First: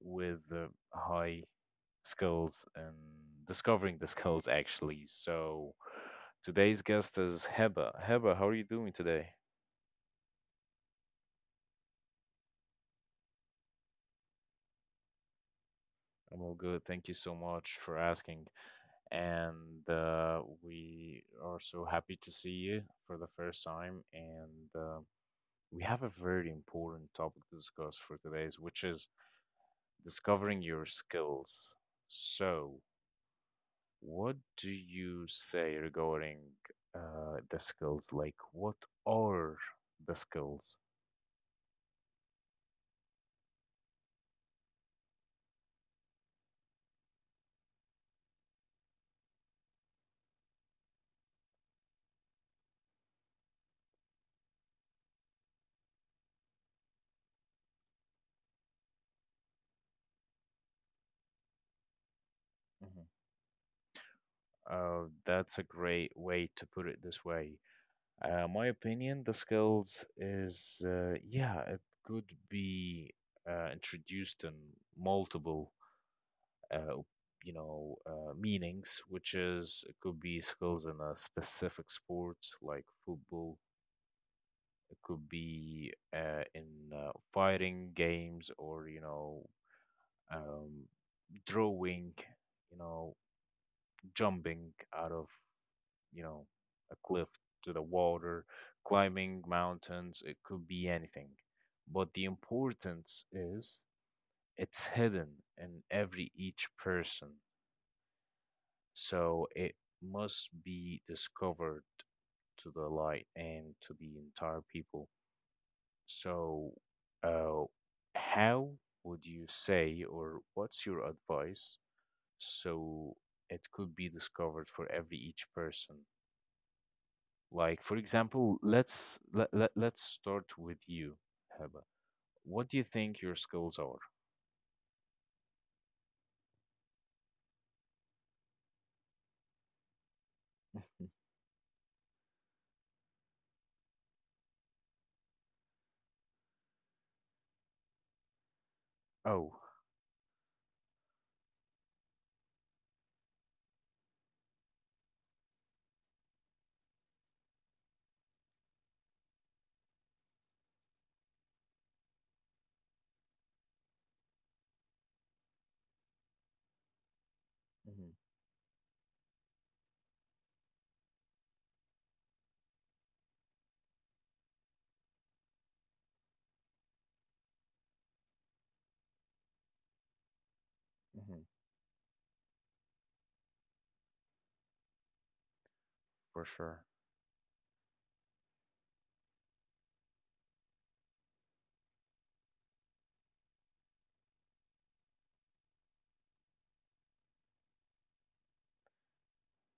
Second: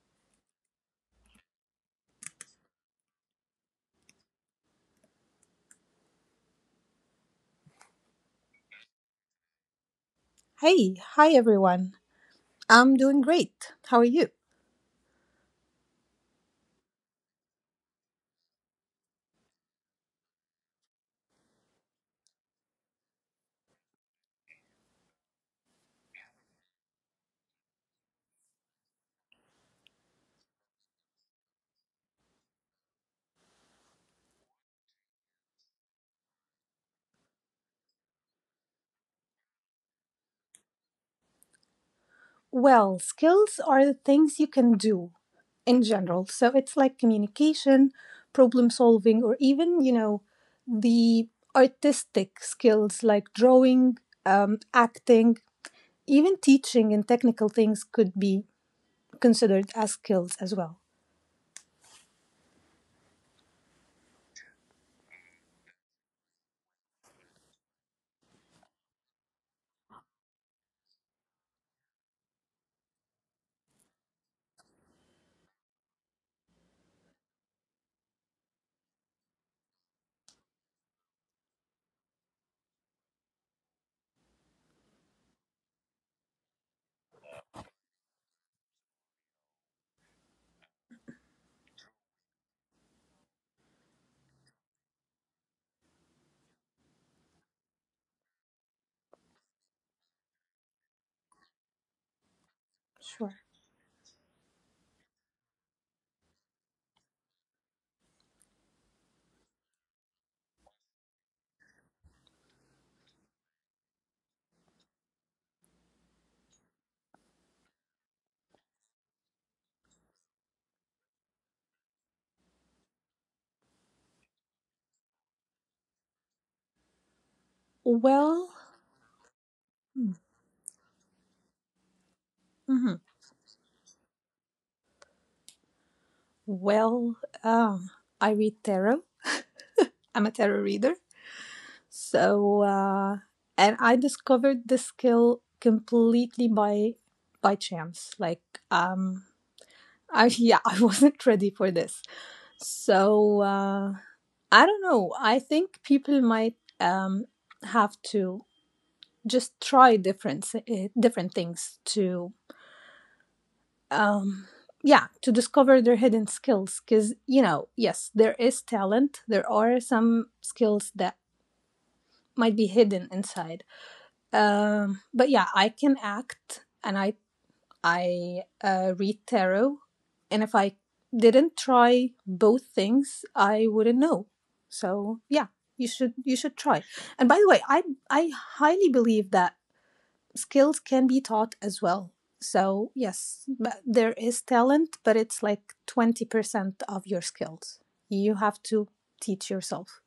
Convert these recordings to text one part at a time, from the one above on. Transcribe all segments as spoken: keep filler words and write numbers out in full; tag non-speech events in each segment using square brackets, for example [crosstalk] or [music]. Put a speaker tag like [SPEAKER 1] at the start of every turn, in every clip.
[SPEAKER 1] with uh, high skills and discovering the [laughs] skills actually. So today's guest is Heba. Heba, how are you doing today?
[SPEAKER 2] Hey, hi everyone. I'm doing great. How are you?
[SPEAKER 1] I'm all good. Thank you so much for asking. and uh, we are so happy to see you for the first time. And uh, we have a very important topic to discuss for today's, which is discovering your skills. So, what do you say regarding uh, the skills? Like, what are the skills?
[SPEAKER 2] Well, skills are the things you can do in general. So it's like communication, problem solving, or even, you know, the artistic skills like drawing, um, acting, even teaching and technical things could be considered as skills as well.
[SPEAKER 1] Hmm. Uh, that's a great way to put it this way. Uh, my opinion, the skills is, uh, yeah, it could be uh, introduced in multiple, uh, you know, uh, meanings, which is it could be skills in a specific sport like football. It could be uh, in uh, fighting games, or, you know, um, drawing, you know, jumping out of you know, a cliff to the water, climbing mountains, it could be anything. But the
[SPEAKER 2] Sure.
[SPEAKER 1] importance is it's hidden in every each person. So it must be discovered to the light and to the entire people. So, uh, how would you say, or what's your advice so it could be discovered for every each person? Like, for
[SPEAKER 2] Well,
[SPEAKER 1] example, let's let, let, let's start with you, Heba. What do
[SPEAKER 2] mhm.
[SPEAKER 1] you think your skills are?
[SPEAKER 2] well, um, I read tarot. I'm a tarot reader.
[SPEAKER 1] [laughs]
[SPEAKER 2] So, uh, and I discovered this skill completely by by chance. Like, um,
[SPEAKER 1] Oh.
[SPEAKER 2] I yeah, [laughs] I wasn't ready for this. So uh, I don't know. I think people might um have to just try different s- eh, different things to um yeah to discover their hidden skills, because you know yes,
[SPEAKER 1] Hmm.
[SPEAKER 2] there is talent. There are some skills that might be hidden inside. Um, but yeah, I can act, and I I uh, read tarot, and if I didn't
[SPEAKER 1] Hmm.
[SPEAKER 2] try both things, I wouldn't know. So yeah, you should you should
[SPEAKER 1] For
[SPEAKER 2] try.
[SPEAKER 1] sure.
[SPEAKER 2] And by the way, I I highly believe that skills can be taught as well. So yes, but there is talent, but it's like twenty percent of your skills. You have to teach yourself.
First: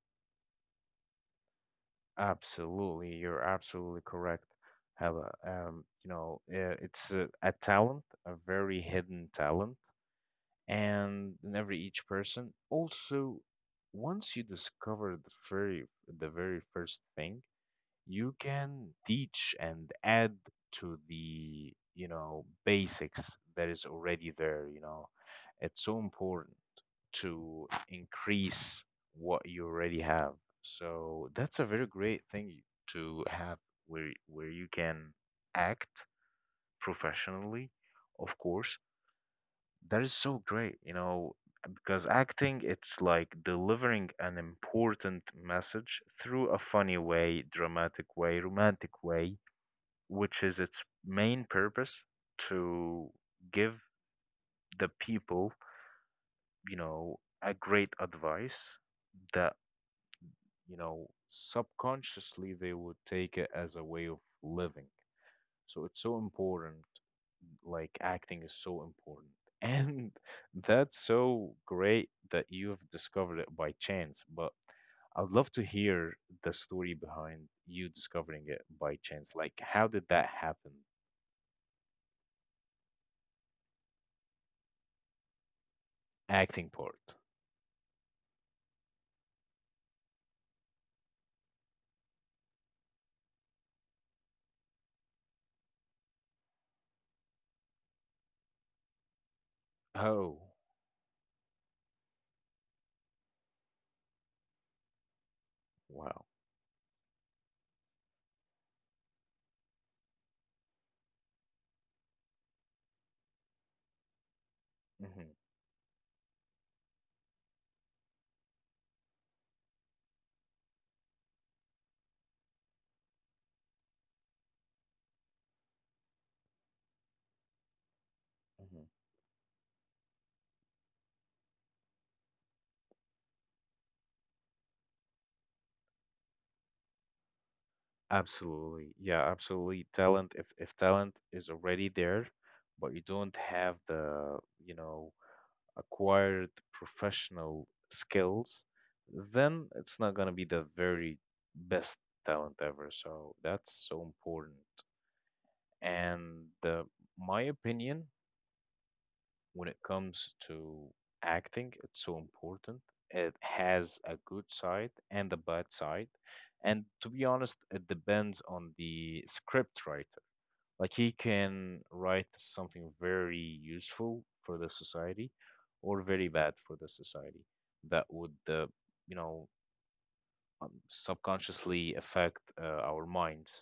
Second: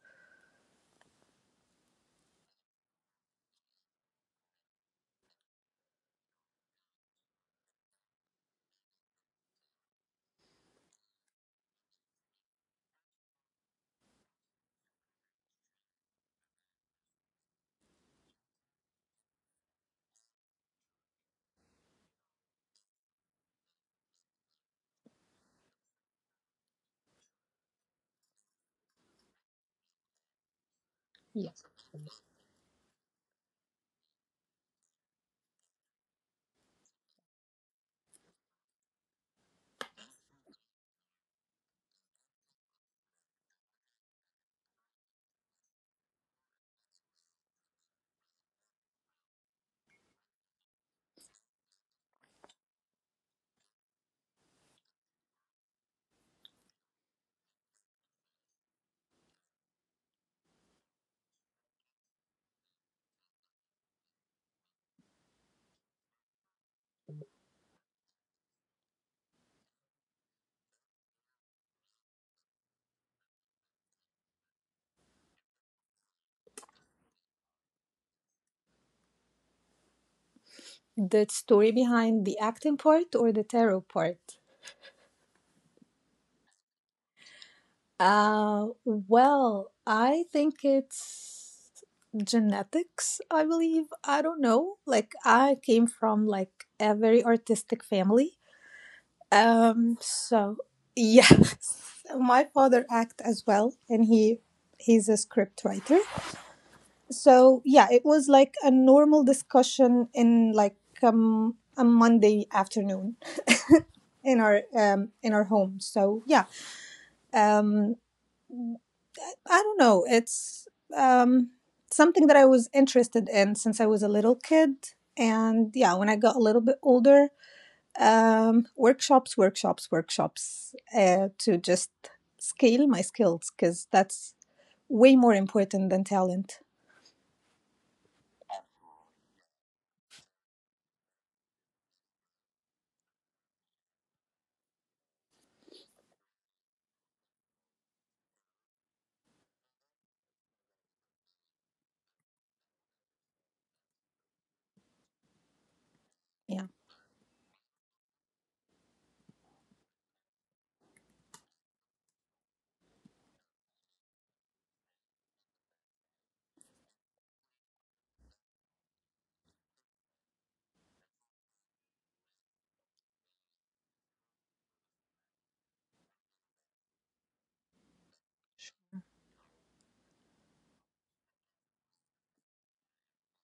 [SPEAKER 1] Absolutely, you're absolutely correct, Heba. Um, you know, uh, it's a, a talent, a very hidden talent, and in every each person. Also, once you discover the very the very first thing, you can teach and add to the you know basics that is already there you know It's so important to increase what you already have, so that's a
[SPEAKER 2] Yeah.
[SPEAKER 1] very great thing to have, where where you can act professionally, of course. That is so great, you know, because acting, it's like delivering an important message through a funny way, dramatic way, romantic way, which is its main purpose to give the people, you know, a great advice that, you know, subconsciously they would take it as a way of living. So it's so important, like acting is so important. And [laughs] that's so great that you've discovered it by chance, but I'd love to hear the story behind you discovering it by chance. Like, how did that happen?
[SPEAKER 2] The story behind the acting part or the tarot part?
[SPEAKER 1] Acting part.
[SPEAKER 2] Uh, well, I think it's genetics, I believe. I don't know. Like, I came from like a very artistic family. Um,
[SPEAKER 1] Oh,
[SPEAKER 2] so yes, [laughs] my father act as well, and he he's a script writer.
[SPEAKER 1] wow.
[SPEAKER 2] So yeah, it was like a normal discussion in like um a Monday afternoon in our um
[SPEAKER 1] Hmm.
[SPEAKER 2] in our home. So yeah, um I don't know. It's um, something that I was interested in since I was a little kid. And yeah, when I got a little bit older, um,
[SPEAKER 1] Hmm.
[SPEAKER 2] workshops, workshops, workshops uh, to just scale my skills, because that's way more important than talent.
[SPEAKER 1] Absolutely. Yeah, absolutely. Talent, if if talent is already there, but you don't have the, you know, acquired professional skills, then it's not going to be the very best talent ever. So that's so important. And
[SPEAKER 2] Yeah,
[SPEAKER 1] uh, my opinion when it comes to acting, it's so important. It has a good side and a bad side. And to be honest, it depends on the scriptwriter. Like, he can write something very useful for the society or very bad for the society that would, uh, you know, um, subconsciously affect uh, our minds.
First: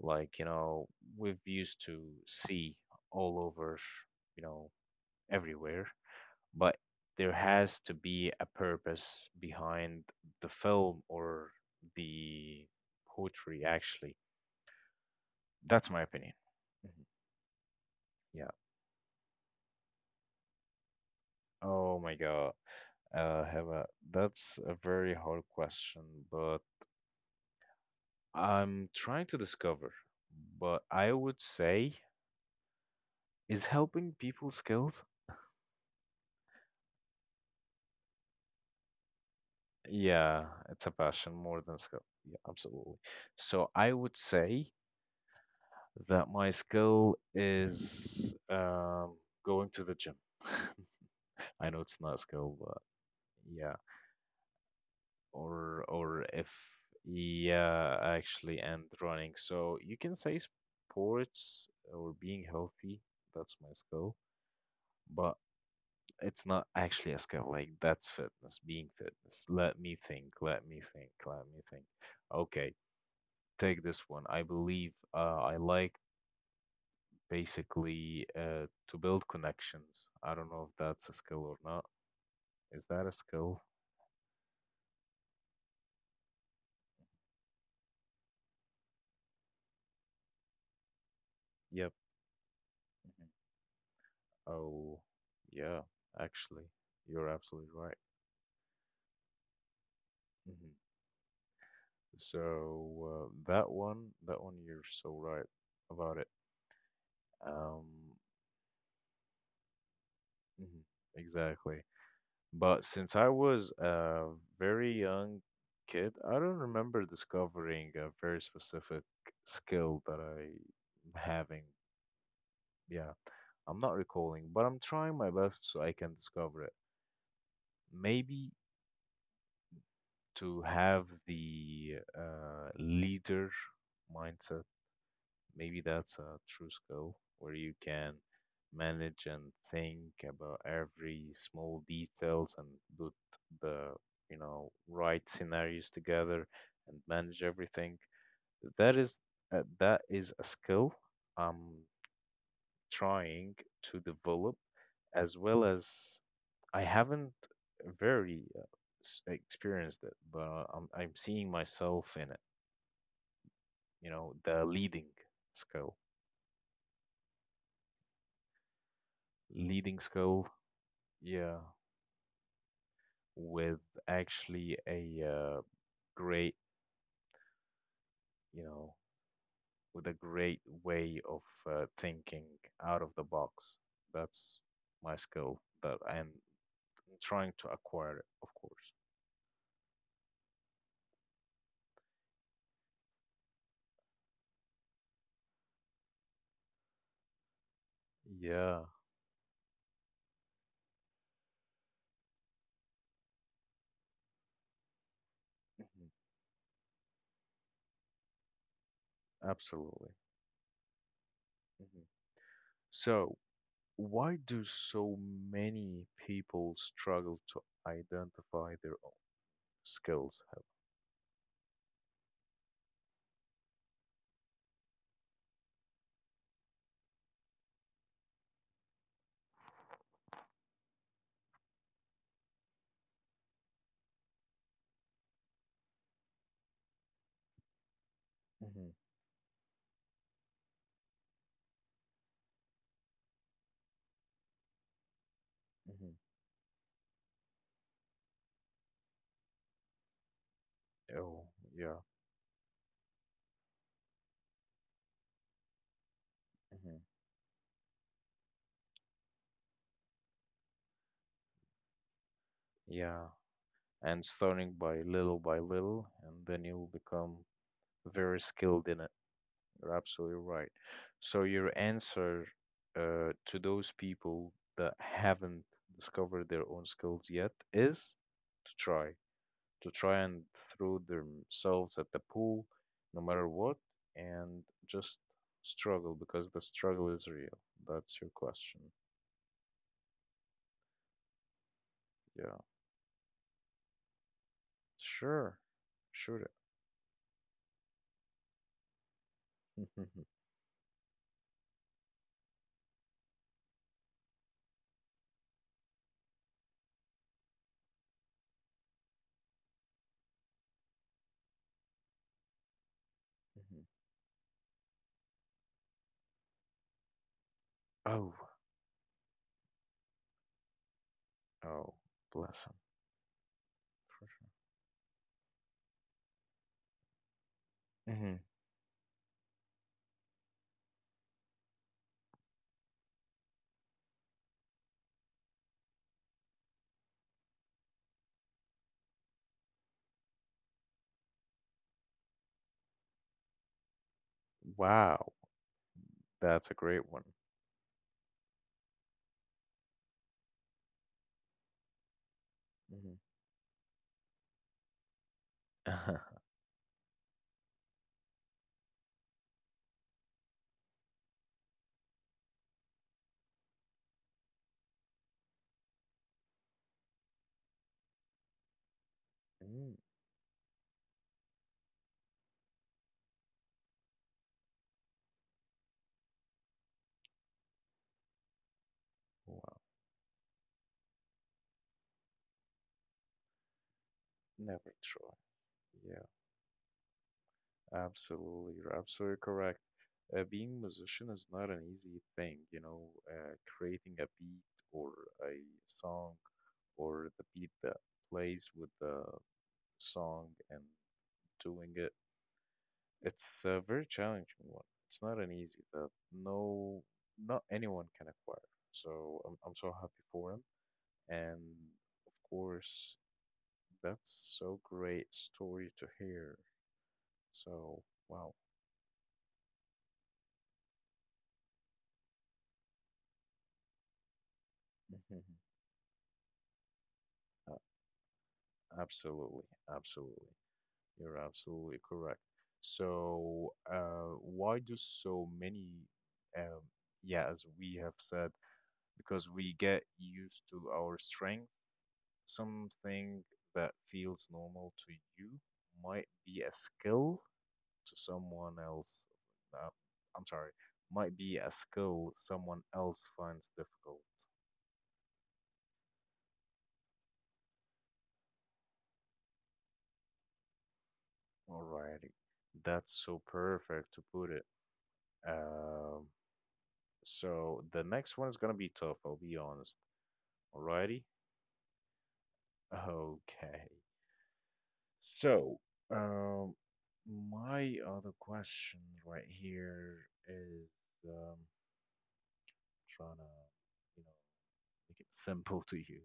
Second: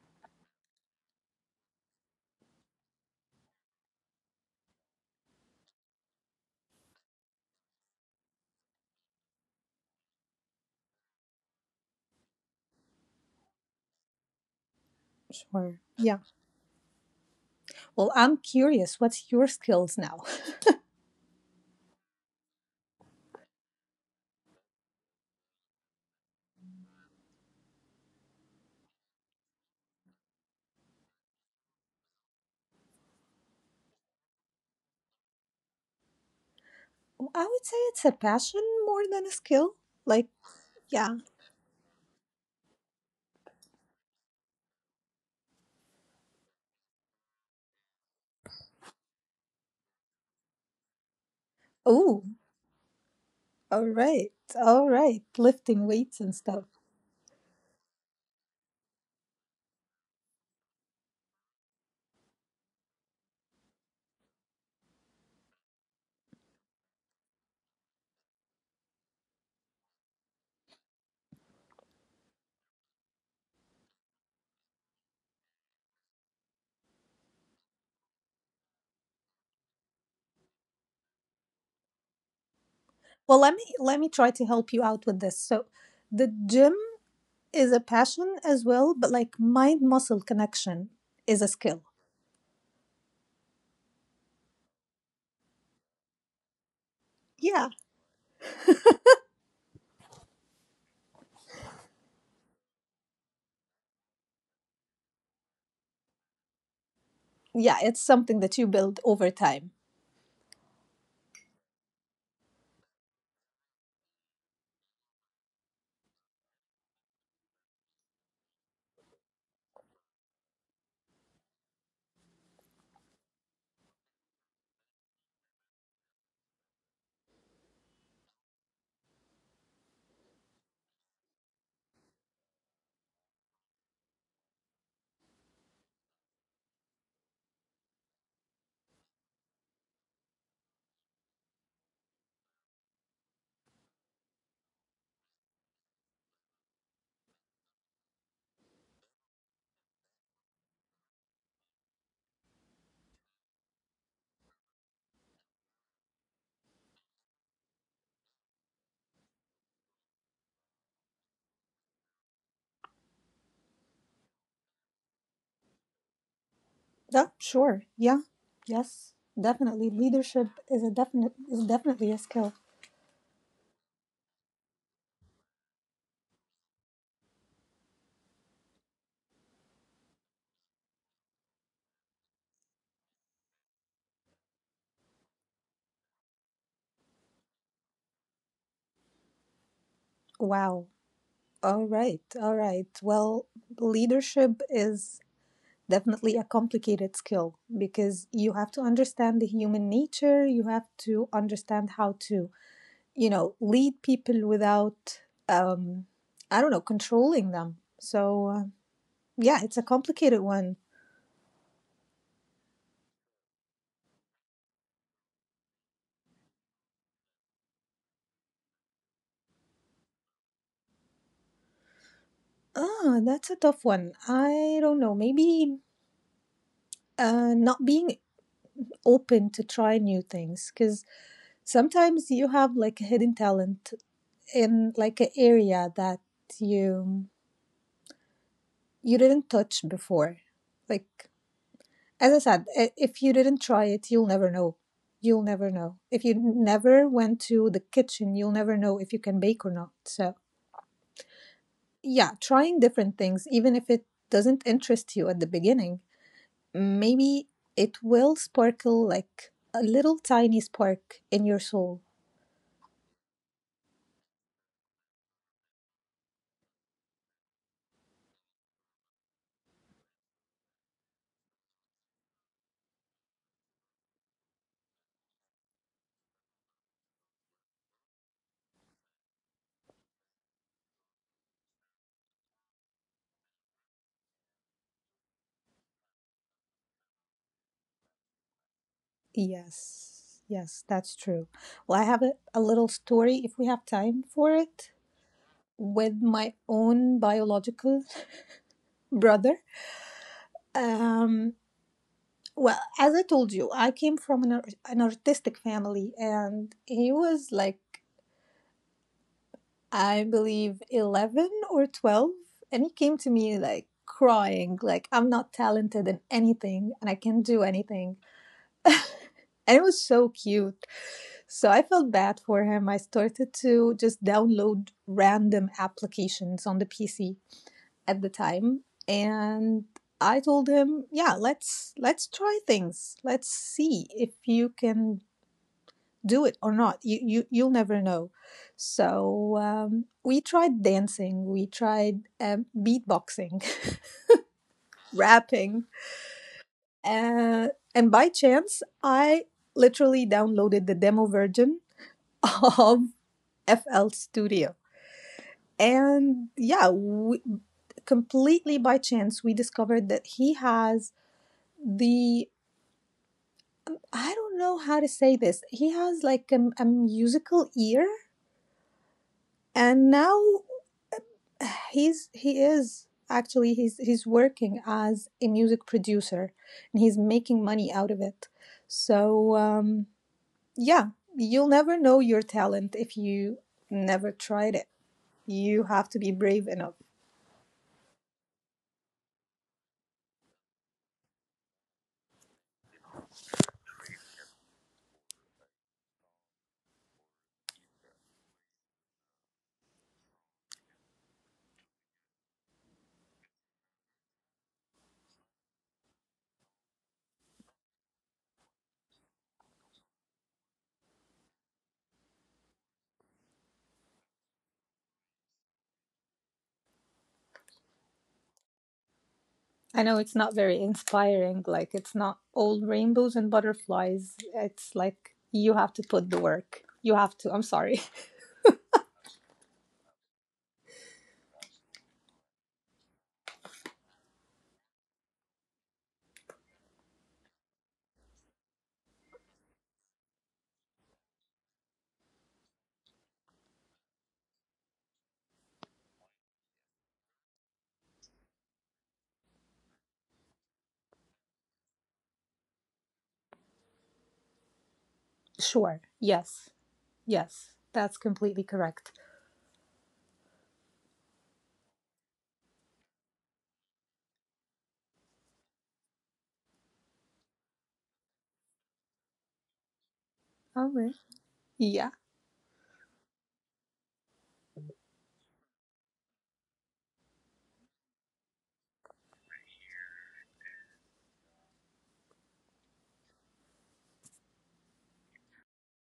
[SPEAKER 1] Like, you know, we've used to see all over, you know, everywhere, but there has to be a purpose behind the film or the poetry, actually. That's
[SPEAKER 2] sure.
[SPEAKER 1] my
[SPEAKER 2] Yeah.
[SPEAKER 1] opinion. Mhm.
[SPEAKER 2] Well, I'm
[SPEAKER 1] Yeah.
[SPEAKER 2] curious, what's your skills now?
[SPEAKER 1] Oh my God. Uh, Heba, that's a very hard question, but I'm trying to discover. But I would say, is helping people skills?
[SPEAKER 2] I would say it's a passion more than a skill. Like,
[SPEAKER 1] Yeah, it's a
[SPEAKER 2] yeah.
[SPEAKER 1] passion more than skill. Yeah, absolutely. So I would say that my skill is um, going to the gym. [laughs] I know it's not a
[SPEAKER 2] Oh,
[SPEAKER 1] skill, but yeah.
[SPEAKER 2] all right. All right.
[SPEAKER 1] or
[SPEAKER 2] Lifting weights
[SPEAKER 1] or
[SPEAKER 2] and
[SPEAKER 1] if,
[SPEAKER 2] stuff.
[SPEAKER 1] yeah, actually, and running, so you can say sports, or being healthy. That's my skill, but it's not actually a skill, like that's fitness, being fitness. Let me think, let me think, let me think. Okay, take this one. I believe, uh, I like, basically, uh, to build connections. I don't know if that's a skill or not. Is that a
[SPEAKER 2] Well,
[SPEAKER 1] skill?
[SPEAKER 2] let me let me try to help you out with this. So, the gym is a passion as well, but like mind muscle connection is a
[SPEAKER 1] Yep.
[SPEAKER 2] skill.
[SPEAKER 1] Mhm. Oh, yeah, actually, you're absolutely right.
[SPEAKER 2] Yeah.
[SPEAKER 1] Hmm. So uh, that one, that one, you're so right about it.
[SPEAKER 2] Yeah,
[SPEAKER 1] Um,
[SPEAKER 2] it's something that you build over time.
[SPEAKER 1] mhm, exactly. But since I was a very young kid, I don't remember discovering a very specific skill that I having. Yeah, I'm not recalling, but I'm trying my best so I can discover it. Maybe to have the uh, leader mindset. Maybe that's a true skill where you can manage and think about every small details and put the, you know, right scenarios together and manage everything. That is uh, that is a skill I'm trying to develop, as well as I haven't very uh, s- experienced it, but uh, I'm I'm seeing myself in it. You know, the leading skill,
[SPEAKER 2] Yeah, sure. Yeah. Yes.
[SPEAKER 1] leading
[SPEAKER 2] Definitely
[SPEAKER 1] skill.
[SPEAKER 2] leadership is a definite
[SPEAKER 1] Yeah,
[SPEAKER 2] is definitely a skill.
[SPEAKER 1] with, actually, a uh, great, you know, with a great way of uh, thinking out of the box. That's my skill that I'm trying to acquire it, of course.
[SPEAKER 2] Wow. All right. All right. Well, leadership is definitely a complicated skill, because you
[SPEAKER 1] Yeah.
[SPEAKER 2] have to understand the human nature, you have to understand how to, you know, lead people without,
[SPEAKER 1] Mhm.
[SPEAKER 2] um, I don't know, controlling them. So, uh, yeah, it's a
[SPEAKER 1] Absolutely.
[SPEAKER 2] complicated one.
[SPEAKER 1] Mhm. So, why do so many people struggle to identify their own skills?
[SPEAKER 2] Ah, that's a tough one. I don't know. Maybe uh, not being open to try new things, because sometimes you have like a hidden talent in like an area that you
[SPEAKER 1] Helen?
[SPEAKER 2] you didn't touch before. Like, as I said, if you didn't try it, you'll never know. You'll
[SPEAKER 1] Mhm.
[SPEAKER 2] never
[SPEAKER 1] Mhm.
[SPEAKER 2] know. If you never went to the kitchen, you'll never know if you can bake or not. So,
[SPEAKER 1] Oh, yeah.
[SPEAKER 2] yeah, trying different things, even if it doesn't interest you at the beginning,
[SPEAKER 1] Mhm.
[SPEAKER 2] maybe it will sparkle like a little tiny spark in your soul.
[SPEAKER 1] Yeah. And starting by little by little, and then you'll become very skilled in it. You're absolutely right. So your answer, uh, to those people that haven't discovered their own skills yet, is to try, to try and throw themselves at the pool, no matter what, and just struggle, because the struggle is real. That's your question.
[SPEAKER 2] Yes, yes, that's true. Well, I have
[SPEAKER 1] Yeah,
[SPEAKER 2] a, a little story, if we have time for it,
[SPEAKER 1] sure,
[SPEAKER 2] with
[SPEAKER 1] sure.
[SPEAKER 2] my own biological [laughs] brother.
[SPEAKER 1] [laughs]
[SPEAKER 2] Um, Well, as I told you, I came from an, ar- an artistic family, and he was like, I believe, eleven or twelve. And he came to me like crying, like, I'm not talented in anything and I can't do
[SPEAKER 1] Oh,
[SPEAKER 2] anything. And it was so cute.
[SPEAKER 1] oh,
[SPEAKER 2] So I felt
[SPEAKER 1] bless
[SPEAKER 2] bad
[SPEAKER 1] him.
[SPEAKER 2] for him. I started to
[SPEAKER 1] For sure.
[SPEAKER 2] just download random applications on the P C
[SPEAKER 1] Hmm.
[SPEAKER 2] at the time. And I told him, yeah, let's let's try things. Let's see if you can do it or not. You you you'll never know. So um, we tried dancing, we tried um, beatboxing,
[SPEAKER 1] Wow,
[SPEAKER 2] [laughs] rapping,
[SPEAKER 1] that's a great one.
[SPEAKER 2] uh, and by chance I literally downloaded the demo version [laughs]
[SPEAKER 1] Hmm.
[SPEAKER 2] of F L Studio,
[SPEAKER 1] Sure.
[SPEAKER 2] and yeah, we, completely by chance we discovered that he has the I don't know how to say this. He has like a, a musical ear,
[SPEAKER 1] Mm,
[SPEAKER 2] and now he's he is actually he's he's working as a music producer, and he's making money out of it.
[SPEAKER 1] wow,
[SPEAKER 2] So um yeah, you'll never know your talent if you never
[SPEAKER 1] never
[SPEAKER 2] tried it.
[SPEAKER 1] try.
[SPEAKER 2] You
[SPEAKER 1] Yeah,
[SPEAKER 2] have to be brave enough.
[SPEAKER 1] absolutely. You're absolutely correct. Uh, being a musician is not an easy thing, you know, uh, creating a beat, or a song, or the beat that plays with the song and doing it. It's a very challenging one. It's not an easy that no, not anyone can acquire. So I'm, I'm so happy for him. And of course, that's so great story to hear. So, wow.
[SPEAKER 2] I know it's not very inspiring. Like, it's not all rainbows and butterflies. It's like,
[SPEAKER 1] [laughs]
[SPEAKER 2] you have to put the work, you have to, I'm sorry.
[SPEAKER 1] Uh, absolutely, absolutely. You're absolutely correct. So, uh, why do so many, um, yeah, as we have said, because we get used to our strength, something that feels normal to you might be a skill to someone else. Uh, I'm sorry, might be a skill someone else finds difficult.
[SPEAKER 2] [laughs] Sure. Yes, yes, that's completely correct.
[SPEAKER 1] Alrighty, that's so perfect to put it. Um, so the next one is gonna be tough, I'll be honest.
[SPEAKER 2] All
[SPEAKER 1] Alrighty,
[SPEAKER 2] right. Yeah.
[SPEAKER 1] okay. So, um, my other question right here is um, trying to, you know, make it [laughs] simple to you.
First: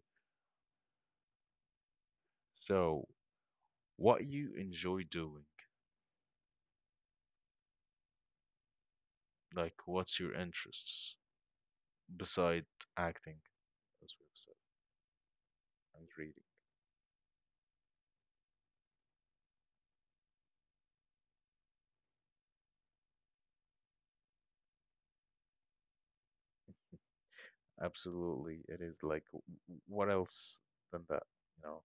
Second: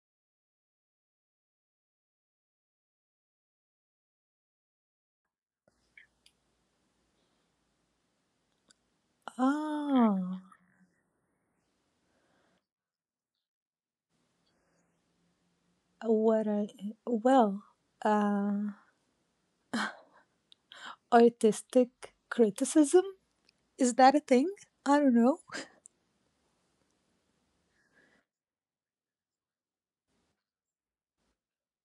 [SPEAKER 1] So, what you enjoy doing. Like, what's your
[SPEAKER 2] Oh.
[SPEAKER 1] interests beside acting, as we've said, and reading?
[SPEAKER 2] what I Well, uh, artistic criticism, is that a thing? I don't know.
[SPEAKER 1] Absolutely, it is, like, w- w- what else than that? You know,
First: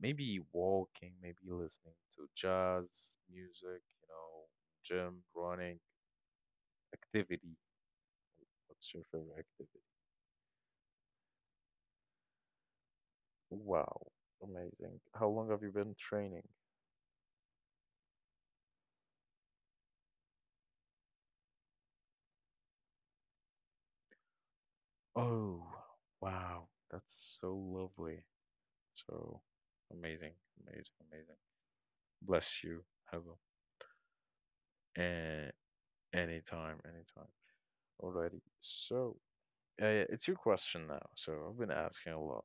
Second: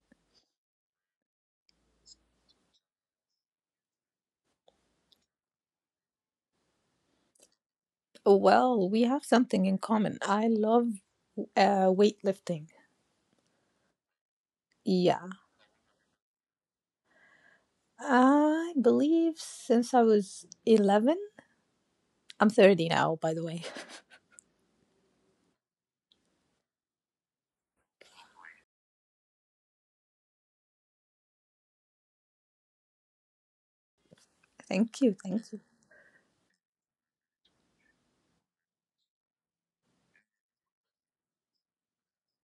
[SPEAKER 1] maybe walking, maybe listening to jazz, music, you know, gym, running, activity.
[SPEAKER 2] Well,
[SPEAKER 1] What's
[SPEAKER 2] we
[SPEAKER 1] your
[SPEAKER 2] have
[SPEAKER 1] favorite
[SPEAKER 2] something in
[SPEAKER 1] activity?
[SPEAKER 2] common. I love uh, weightlifting.
[SPEAKER 1] Wow, amazing. How
[SPEAKER 2] Yeah,
[SPEAKER 1] long have you been training?
[SPEAKER 2] I believe since I was eleven. I'm thirty now, by the way.
[SPEAKER 1] Oh, wow, that's so lovely. So amazing, amazing, amazing. Bless you, Hello.
[SPEAKER 2] [laughs] Thank you, thank
[SPEAKER 1] Uh,
[SPEAKER 2] you.
[SPEAKER 1] Anytime, anytime. Alrighty. So, uh, yeah, it's your question now. So I've been asking a lot.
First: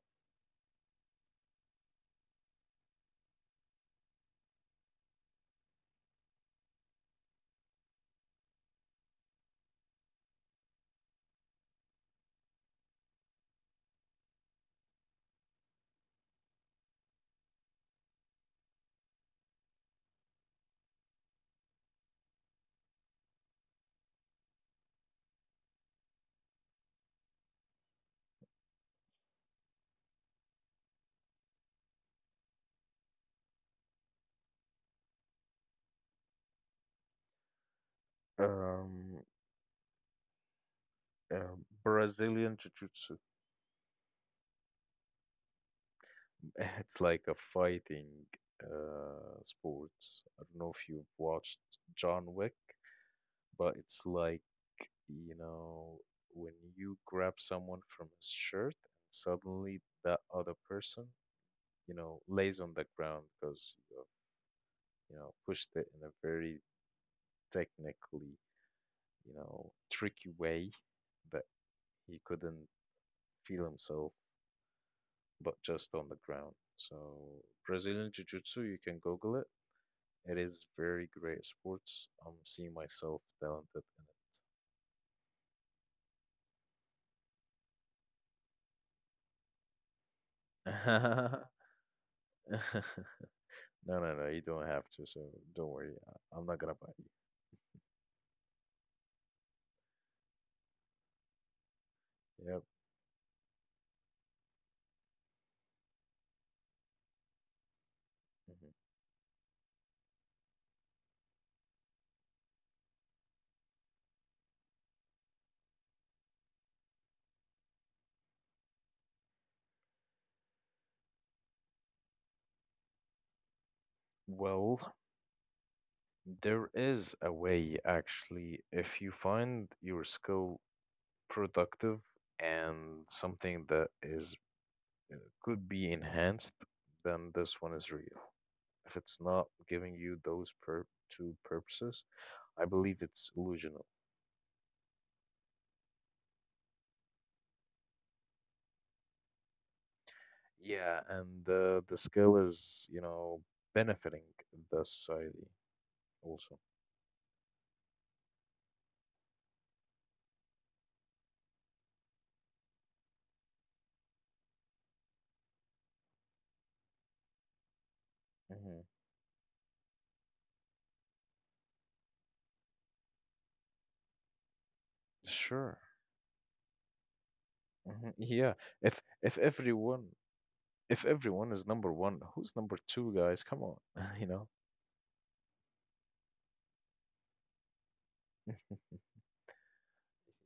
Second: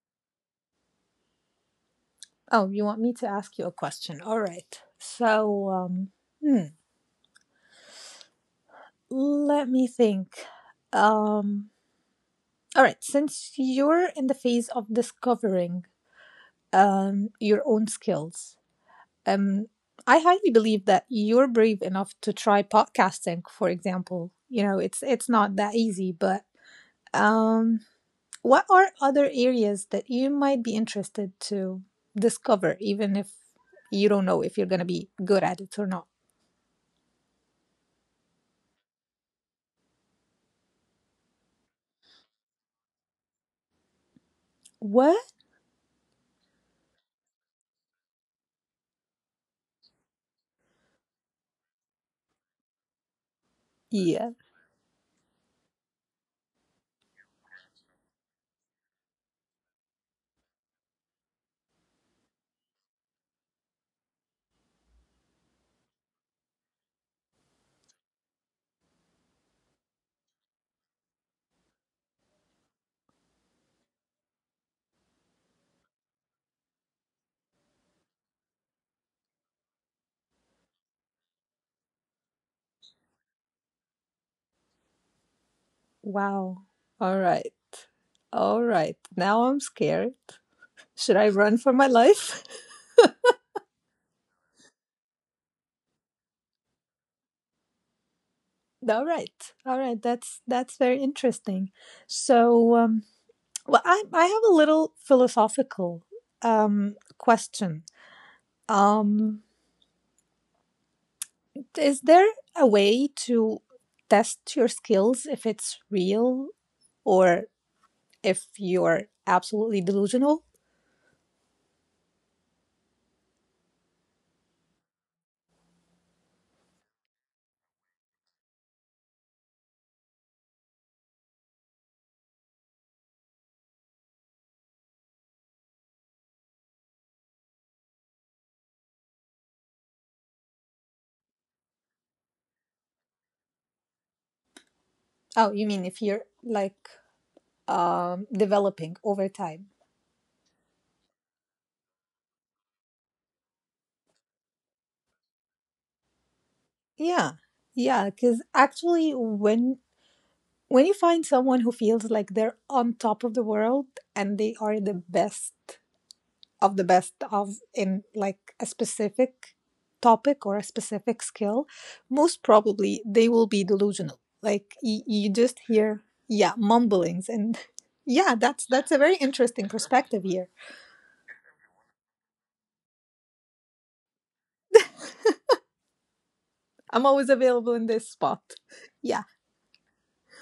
[SPEAKER 2] Oh, you want me to ask you a question? All right. So, um, hmm, let me think. Um, all right. Since you're in the phase of discovering um, your own skills. Um, I highly believe that you're brave enough to try podcasting, for example. You know, it's it's not that easy, but um, what are other areas that you might be interested to discover, even if you don't know if you're going to be good at it or not?
[SPEAKER 1] Um, uh, Brazilian Jiu-Jitsu.
[SPEAKER 2] What?
[SPEAKER 1] [laughs] It's like a fighting uh sport. I don't know if you've watched John Wick, but it's
[SPEAKER 2] Yeah.
[SPEAKER 1] like, you know, when you grab someone from his shirt, suddenly that other person, you know, lays on the ground, because you have, you know, pushed it in a very technically, you know, tricky way, but he couldn't feel himself, but just on the ground. So Brazilian Jiu-Jitsu, you can Google it. It is very great sports. I'm seeing myself talented
[SPEAKER 2] Wow. All right. All right. Now I'm scared. Should I
[SPEAKER 1] in
[SPEAKER 2] run for my life? [laughs]
[SPEAKER 1] it. [laughs] [laughs] No, no, no, you don't have to, so don't worry. I- I'm not gonna bite
[SPEAKER 2] All right. All right. That's that's very interesting.
[SPEAKER 1] you. Yep.
[SPEAKER 2] So, um, well, I I have a little philosophical um, question.
[SPEAKER 1] Mhm.
[SPEAKER 2] Um, is there a way to test your skills if it's real, or if you're absolutely delusional?
[SPEAKER 1] Well, there is a way actually, if you find your skill productive and something that is could be enhanced, then this one is real. If it's not giving you those per two purposes, I believe it's illusional.
[SPEAKER 2] Oh, you mean if you're like um, developing over time?
[SPEAKER 1] Yeah, and uh, the skill is, you know, benefiting the society also.
[SPEAKER 2] Yeah. Yeah, because actually, when When you find someone who feels like they're on top of the world and they are the best of the best of in like a
[SPEAKER 1] Hmm.
[SPEAKER 2] specific topic or a specific skill, most probably they will be delusional. Like, y- you just
[SPEAKER 1] Sure.
[SPEAKER 2] hear yeah, mumblings, and [laughs]
[SPEAKER 1] Hmm.
[SPEAKER 2] yeah,
[SPEAKER 1] Yeah.
[SPEAKER 2] that's that's
[SPEAKER 1] If
[SPEAKER 2] a very
[SPEAKER 1] if
[SPEAKER 2] interesting
[SPEAKER 1] everyone
[SPEAKER 2] perspective here.
[SPEAKER 1] if everyone is number one, who's number two, guys? Come on, [laughs] you know.
[SPEAKER 2] I'm always available in this spot. Yeah.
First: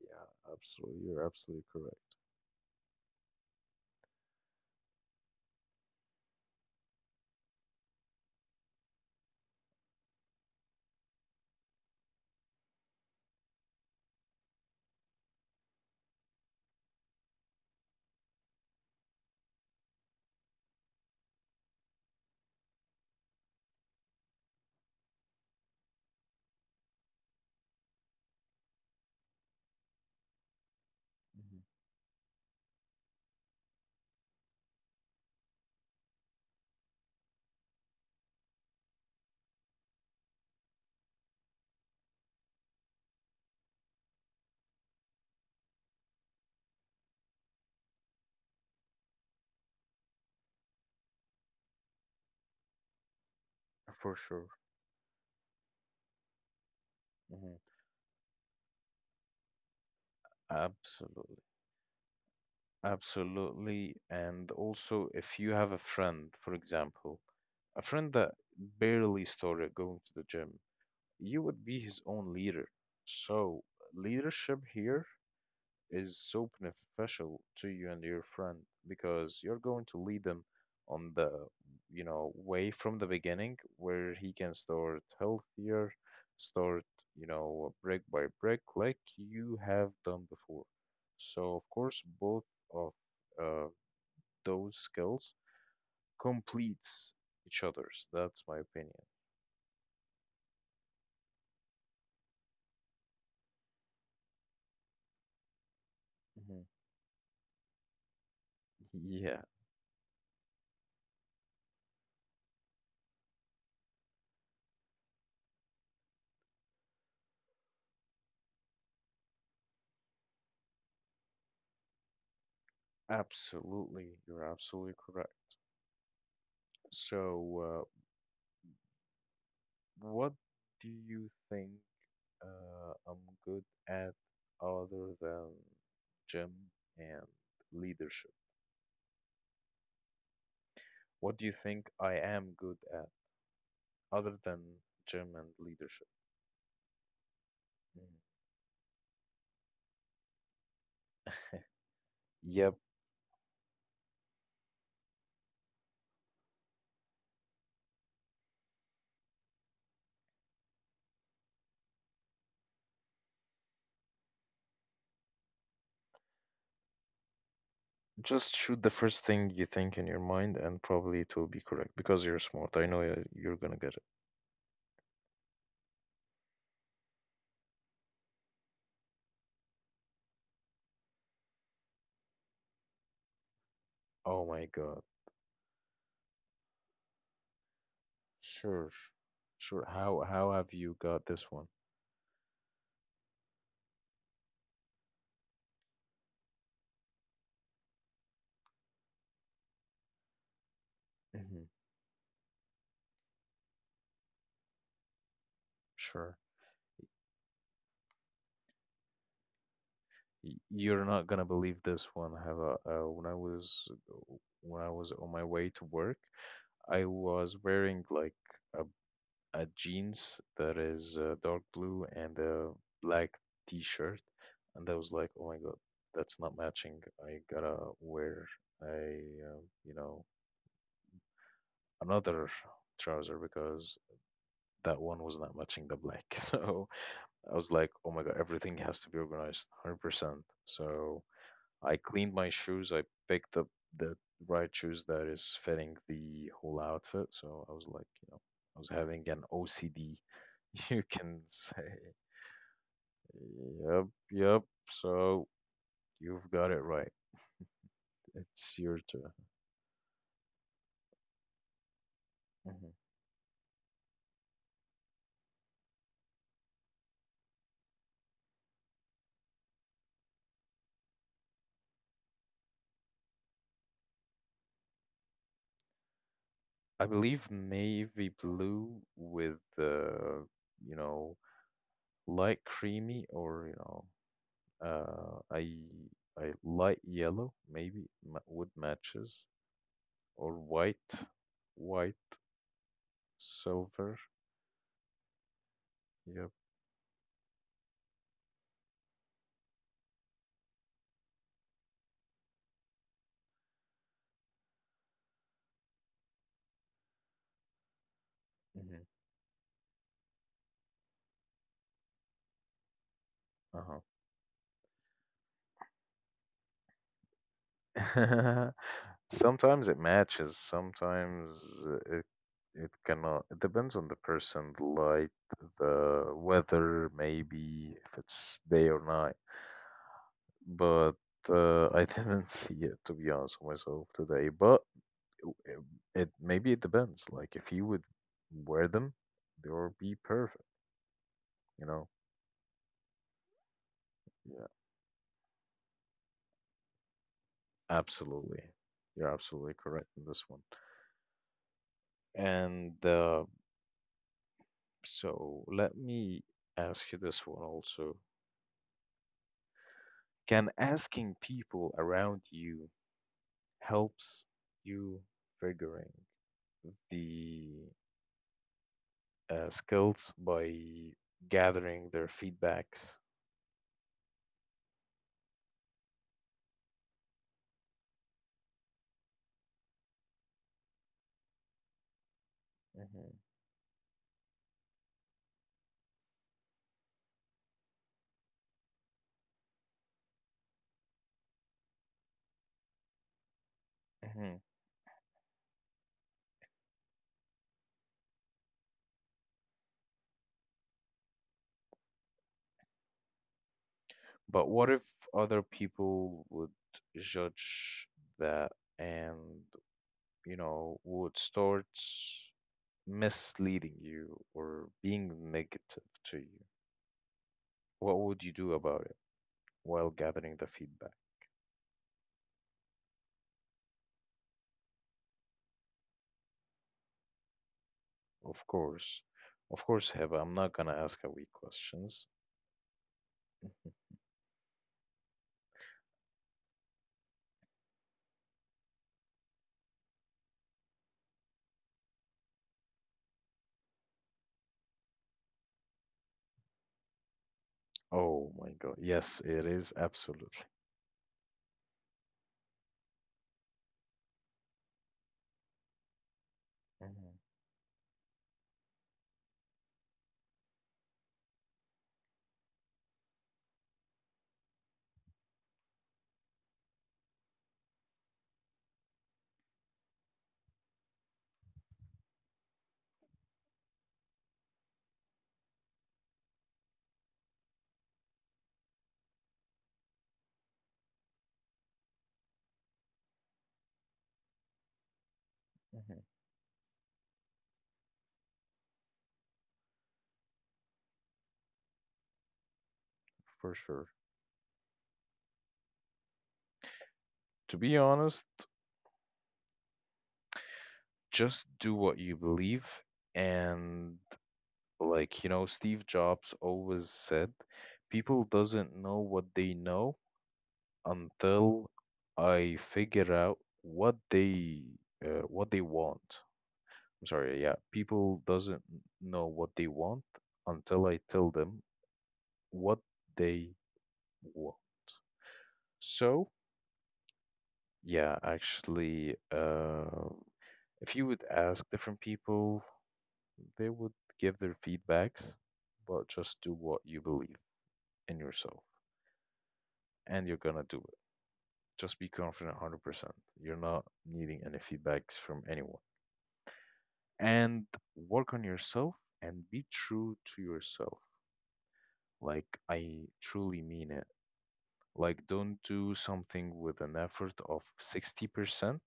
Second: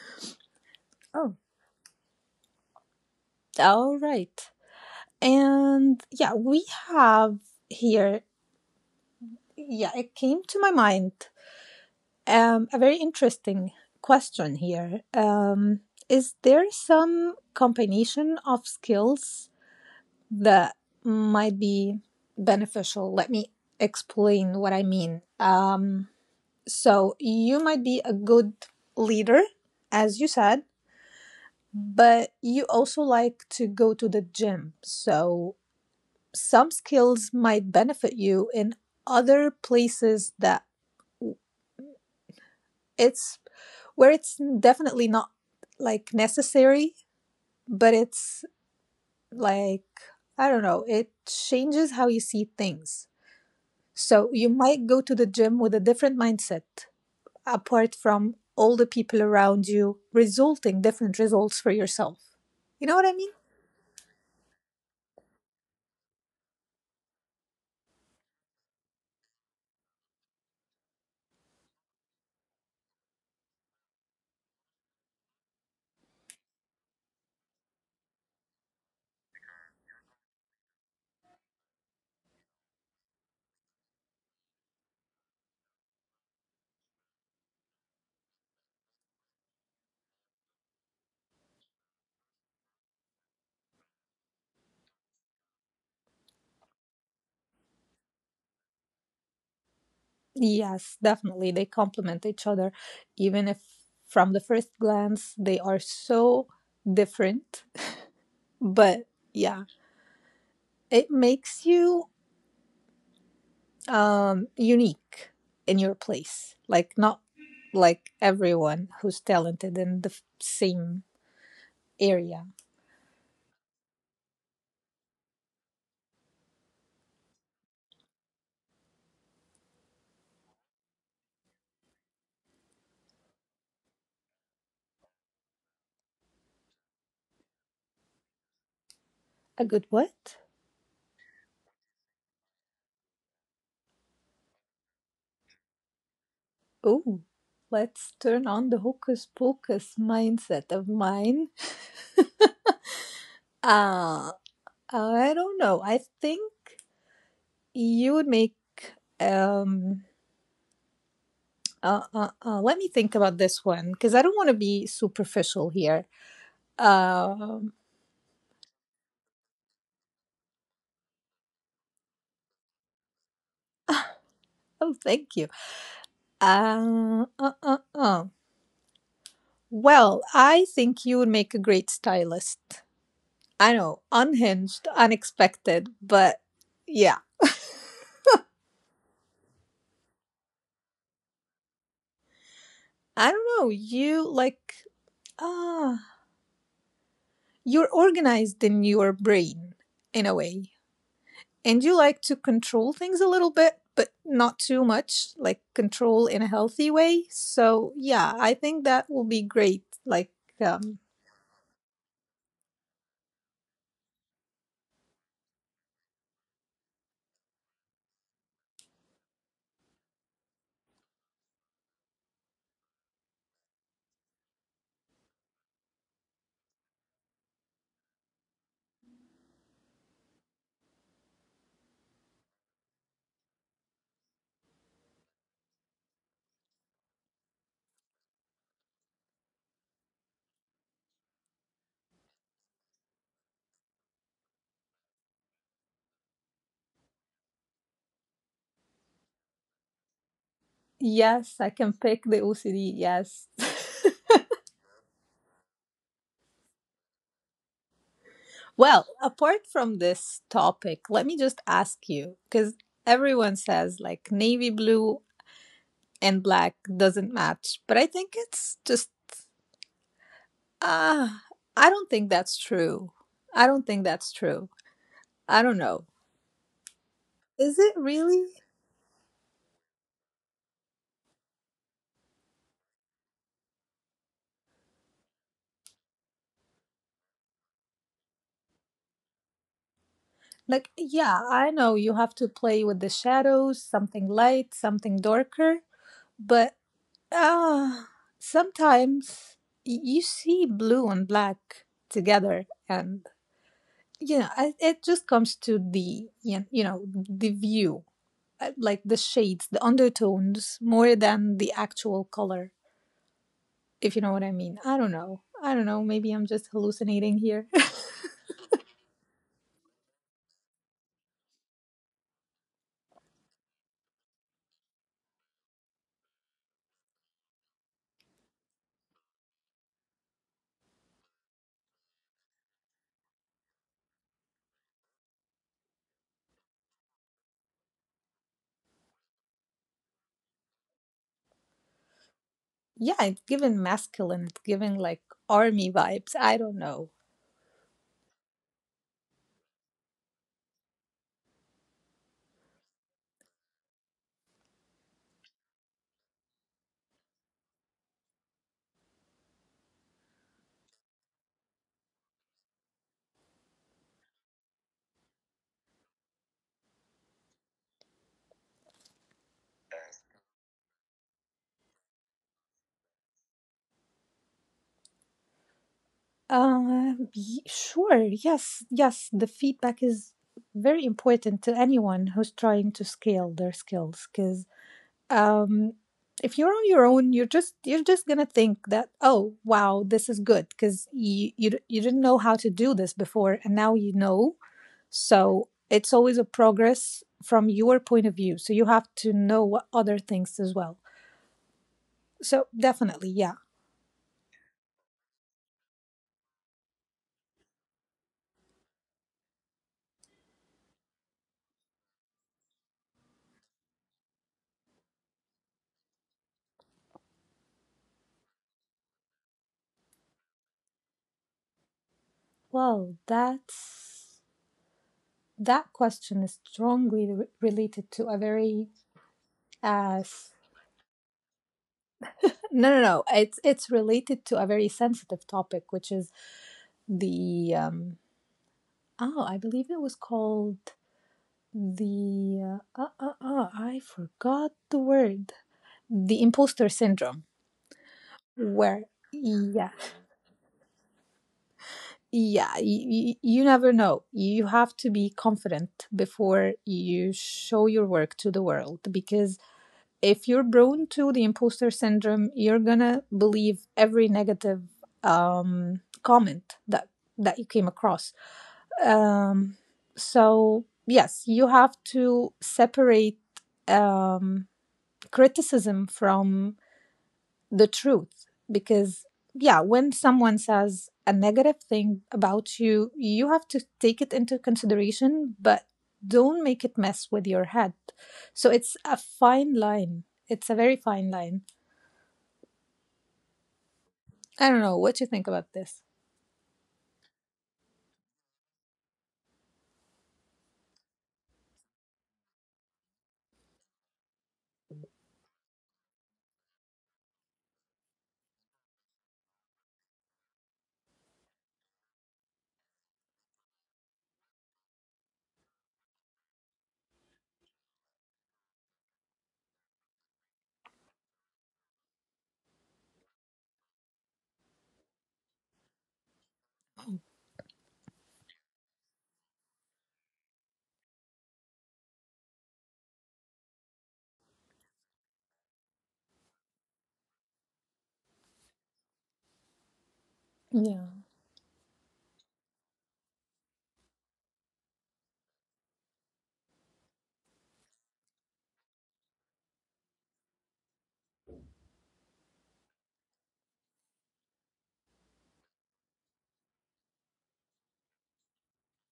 [SPEAKER 1] Yeah, absolutely. You're
[SPEAKER 2] Oh.
[SPEAKER 1] absolutely correct.
[SPEAKER 2] All right. And yeah, we have here, yeah, it came to my mind, Um, a very interesting question here. Um, is there some combination of skills that might be beneficial? Let me explain what I mean. Um, so, you might be a good leader, as you said,
[SPEAKER 1] Hmm.
[SPEAKER 2] but you also like to go to the gym. So, some skills might benefit you in other places that it's where it's definitely not like necessary, but it's like, I don't know, it changes how you see things.
[SPEAKER 1] For
[SPEAKER 2] So
[SPEAKER 1] sure.
[SPEAKER 2] you might go to the gym with a different mindset,
[SPEAKER 1] Hmm.
[SPEAKER 2] apart from all the people around you, resulting different
[SPEAKER 1] Absolutely.
[SPEAKER 2] results for yourself. You know what I mean?
[SPEAKER 1] Absolutely. And also, if you have a friend, for example, a friend that barely started going to the gym, you would be his own leader. So, leadership here is so beneficial to you and your friend, because you're going to lead them on the, you know, way from the beginning, where he can start healthier, start, you know, brick by brick, like you have done before. So, of course, both of uh, those skills completes each other's. That's my opinion.
[SPEAKER 2] Yes, definitely. They complement each other, even if from the first glance they are so
[SPEAKER 1] Mhm.
[SPEAKER 2] different, but
[SPEAKER 1] Yeah,
[SPEAKER 2] yeah, it makes you um unique in your place, like not like everyone who's talented in the f- same area.
[SPEAKER 1] absolutely. You're absolutely correct. So, uh, what do you think? Uh, I'm good at other than gym and leadership.
[SPEAKER 2] A good what?
[SPEAKER 1] What do you think I am good at other than gym and leadership?
[SPEAKER 2] Oh,
[SPEAKER 1] Mhm.
[SPEAKER 2] let's turn on the hocus pocus mindset of mine.
[SPEAKER 1] Yep,
[SPEAKER 2] uh I don't know, I think you would make, um uh, uh, uh, let me think about this one, because I don't want to be superficial here. um
[SPEAKER 1] just shoot the first thing you think in your mind, and probably it will be correct because you're smart. I know you- you're gonna get it.
[SPEAKER 2] oh, thank you. uh, uh, uh, uh. Well, I think you would make a great stylist. I know,
[SPEAKER 1] Oh my
[SPEAKER 2] unhinged,
[SPEAKER 1] God.
[SPEAKER 2] unexpected, but yeah,
[SPEAKER 1] Sure. Sure. How how have you got this one?
[SPEAKER 2] I don't know. You like, ah, you're organized in your brain in a way,
[SPEAKER 1] Hmm.
[SPEAKER 2] and you like to control things a little bit, but not too much, like control in
[SPEAKER 1] Sure.
[SPEAKER 2] a healthy way. So, yeah, I think that will be great. Like,
[SPEAKER 1] Y-
[SPEAKER 2] um,
[SPEAKER 1] You're not gonna believe this one. Have a uh, when I was when I was on my way to work. I was wearing like a, a jeans that is uh, dark blue and a black t-shirt, and I was like, "Oh my God, that's not matching. I gotta wear a, uh, you know, another trouser because that one was not matching the black." [laughs] So I was like, "Oh my God, everything has to be organized, one hundred percent." So I cleaned my shoes. I picked up the right shoes that is fitting the whole outfit. So I was like, you know, I was having an O C D, [laughs] you can
[SPEAKER 2] yes, I can
[SPEAKER 1] say.
[SPEAKER 2] pick the O C D, yes.
[SPEAKER 1] Yep,
[SPEAKER 2] [laughs]
[SPEAKER 1] yep. So you've got it right. It's your
[SPEAKER 2] Well,
[SPEAKER 1] turn.
[SPEAKER 2] apart from this topic, let me just ask you, because
[SPEAKER 1] Mhm.
[SPEAKER 2] everyone says like navy blue and black doesn't match, but I think it's just, ah, I don't think that's true. I don't think that's true. I don't know.
[SPEAKER 1] I believe
[SPEAKER 2] Is it
[SPEAKER 1] navy
[SPEAKER 2] really?
[SPEAKER 1] blue with uh, you know, light creamy or you know, uh, I I light yellow maybe ma- would matches or
[SPEAKER 2] Like,
[SPEAKER 1] white.
[SPEAKER 2] yeah, I know you
[SPEAKER 1] White.
[SPEAKER 2] have to play with the shadows,
[SPEAKER 1] Silver.
[SPEAKER 2] something light, something darker,
[SPEAKER 1] Yep.
[SPEAKER 2] but ah, sometimes y- you see blue and black together, and you know, I, it just comes to the, yeah, you know, the view, uh, like
[SPEAKER 1] Mhm.
[SPEAKER 2] the shades, the undertones more than the actual color,
[SPEAKER 1] Uh-huh.
[SPEAKER 2] if you know what I mean. I don't know, I don't know, maybe I'm just hallucinating here. [laughs]
[SPEAKER 1] [laughs] Sometimes it matches, sometimes it it cannot. It depends on the person, the light, the weather, maybe if it's day or night. But uh, I didn't [laughs] see it to be honest with myself today. But w- it, it maybe it depends. Like if you would wear them, they will be perfect. You know.
[SPEAKER 2] Yeah, it's giving masculine, it's
[SPEAKER 1] Yeah,
[SPEAKER 2] giving like army vibes, I don't know.
[SPEAKER 1] absolutely. You're absolutely correct in this one. And uh, So let me ask you this one also. Can asking people around you helps you figuring the uh, skills by gathering their feedbacks?
[SPEAKER 2] Uh, y- sure yes, yes, the feedback is very important to anyone who's trying to
[SPEAKER 1] Hmm
[SPEAKER 2] scale their skills cause. um if you're on your own, you're just you're just gonna think that, oh wow, this is good because you, you d- you didn't know how to do this before and now you know.
[SPEAKER 1] hmm
[SPEAKER 2] So it's always a progress from your point of view, so you have to know what other things as well. So definitely, yeah.
[SPEAKER 1] But what if other people would judge that and, you know, would start misleading you or being negative to you? What would you do about it while gathering the feedback?
[SPEAKER 2] Well, that's that question is strongly re- related to a
[SPEAKER 1] Of
[SPEAKER 2] very
[SPEAKER 1] course. Of
[SPEAKER 2] uh
[SPEAKER 1] course, Heba,
[SPEAKER 2] s-
[SPEAKER 1] I'm not gonna ask a weak questions.
[SPEAKER 2] no, no, no, it's it's related to a very sensitive topic, which is the um oh, I believe it was called the uh, uh, uh, uh, I forgot the word. The imposter syndrome,
[SPEAKER 1] Oh my
[SPEAKER 2] where
[SPEAKER 1] God, yes, it
[SPEAKER 2] yeah,
[SPEAKER 1] is absolutely.
[SPEAKER 2] yeah, you, you never know. You have to be confident before you
[SPEAKER 1] Mhm.
[SPEAKER 2] show your work to the world because if you're prone to the imposter syndrome, you're gonna believe every negative um comment that that you came across. Um, so, yes, you have to separate um, criticism from the truth because, yeah, when someone says a negative thing about you, you have to take it into consideration, but
[SPEAKER 1] Mhm.
[SPEAKER 2] don't make it mess with your head. So, it's a fine line. It's a very fine line.
[SPEAKER 1] For sure.
[SPEAKER 2] I don't know what you think about this.
[SPEAKER 1] To be honest, just do what you believe. And like, you know, Steve Jobs always said, people doesn't know what they know until I figure out what they uh, what they want. I'm sorry, yeah, people doesn't know what they want until I tell them what they want. So, yeah, actually, uh, if you would ask different people, they would give their feedbacks, but just do what you believe in yourself, and you're gonna do
[SPEAKER 2] Yeah.
[SPEAKER 1] it. Just be confident one hundred percent. You're not needing any feedbacks from anyone, and work on yourself and be true to yourself. Like, I truly mean it. Like, don't do something with an effort of sixty percent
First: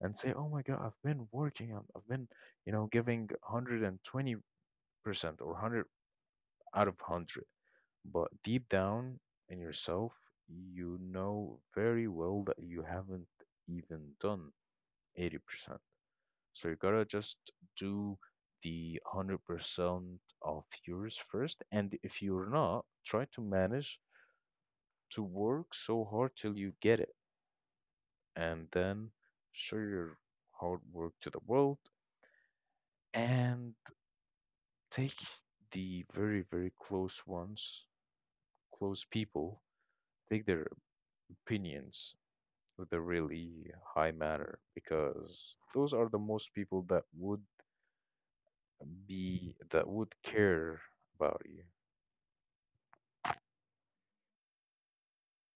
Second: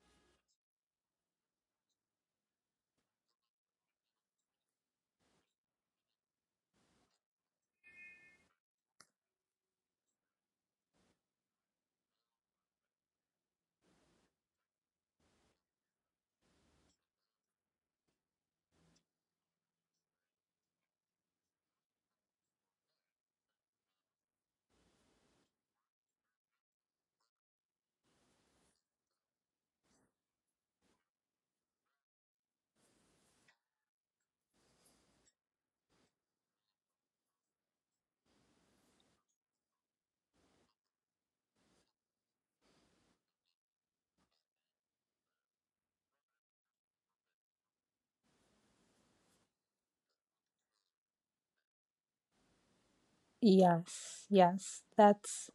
[SPEAKER 1] and say, oh my God, I've been working, I've I've been, you know, giving one hundred twenty percent or one hundred out of one hundred. But deep down in yourself, you know very well that you haven't even done eighty percent. So you gotta just do the one hundred percent of yours first. And if you're not, try to manage to work so hard till you get it. And then show your hard work to the world and take the very, very close ones, close people, take their opinions with a really high manner because those are the most people that would be that would care about
[SPEAKER 2] Yes. Yes. That's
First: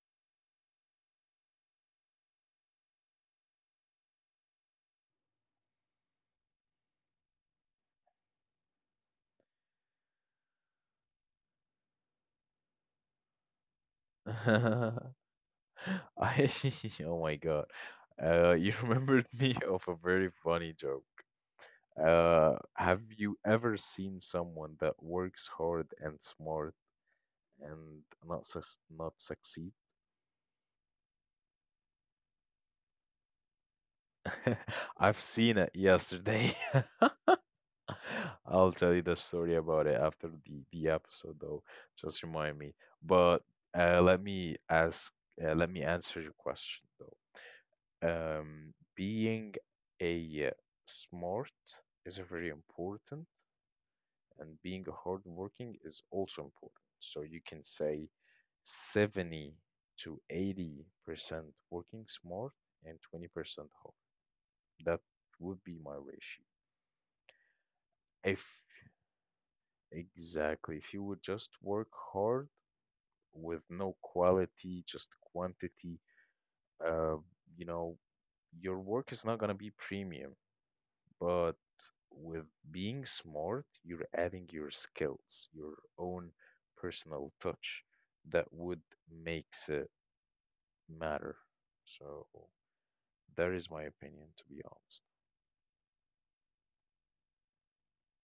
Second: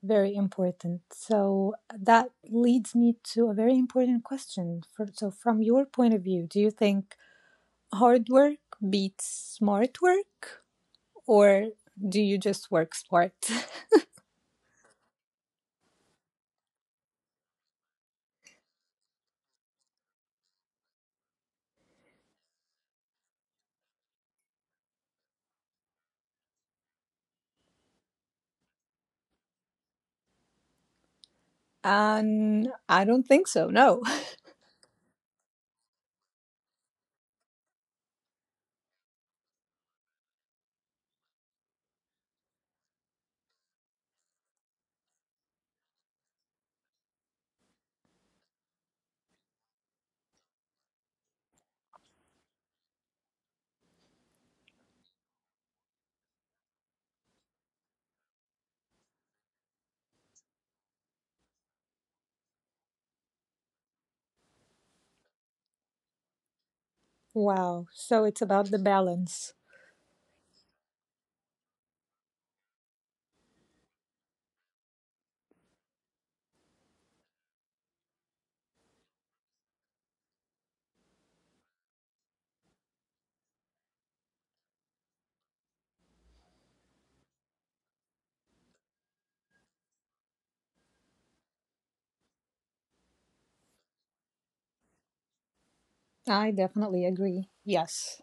[SPEAKER 2] very important. So uh, that leads me to a very important question. For, so, from your point of view, do you think hard work beats smart work, or do you just work smart?
[SPEAKER 1] you. [laughs] [laughs] I [laughs] oh my God. Uh, you [laughs] remembered me of a very funny joke. Uh, have you ever seen someone that works hard and smart and not sus not succeed?
[SPEAKER 2] [laughs] And I don't think so, no. [laughs]
[SPEAKER 1] [laughs] I've seen it yesterday. [laughs] [laughs] I'll tell you the story about it after the the episode though. Just remind me. But uh, let me ask. Uh, let me answer your question though. Um, being a uh, smart is very important, and being hardworking is also important. So you can say seventy to eighty percent working smart and twenty percent hard. That would be my ratio.
[SPEAKER 2] Wow. So, it's
[SPEAKER 1] If
[SPEAKER 2] about the balance.
[SPEAKER 1] exactly, if you would just work hard with no quality, just quantity, uh, you know, your work is not going to be premium. But with being smart, you're adding your skills, your own personal touch that would makes it matter. So that is my opinion, to be honest.
[SPEAKER 2] I definitely agree. Yes,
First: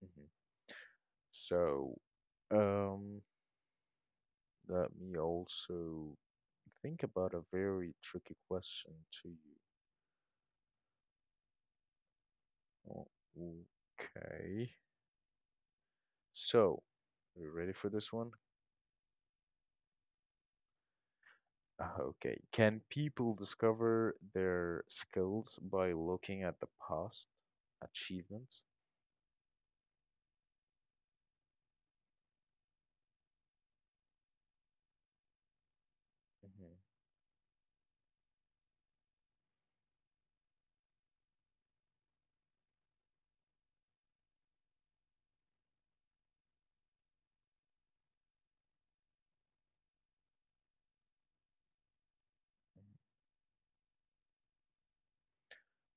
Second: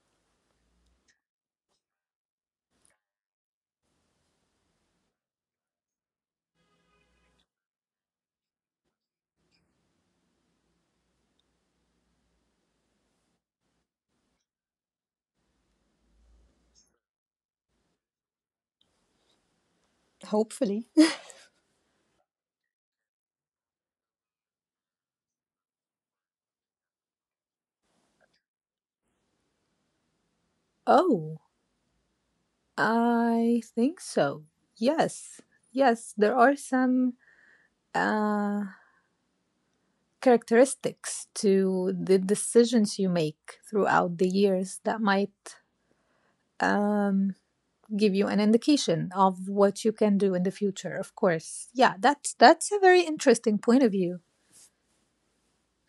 [SPEAKER 1] Hmm So, um, let me also think about a very tricky question to you. Oh, okay. So, are you ready for this one?
[SPEAKER 2] hopefully. [laughs]
[SPEAKER 1] Ah, okay. Can people discover their skills by looking at the past achievements?
[SPEAKER 2] Oh, I think so. Yes, yes, there are
[SPEAKER 1] Hmm
[SPEAKER 2] some uh, characteristics to the decisions you make throughout the years that might um, give you an indication of what you can do in the future. Of course, yeah, that's that's a very interesting point of view.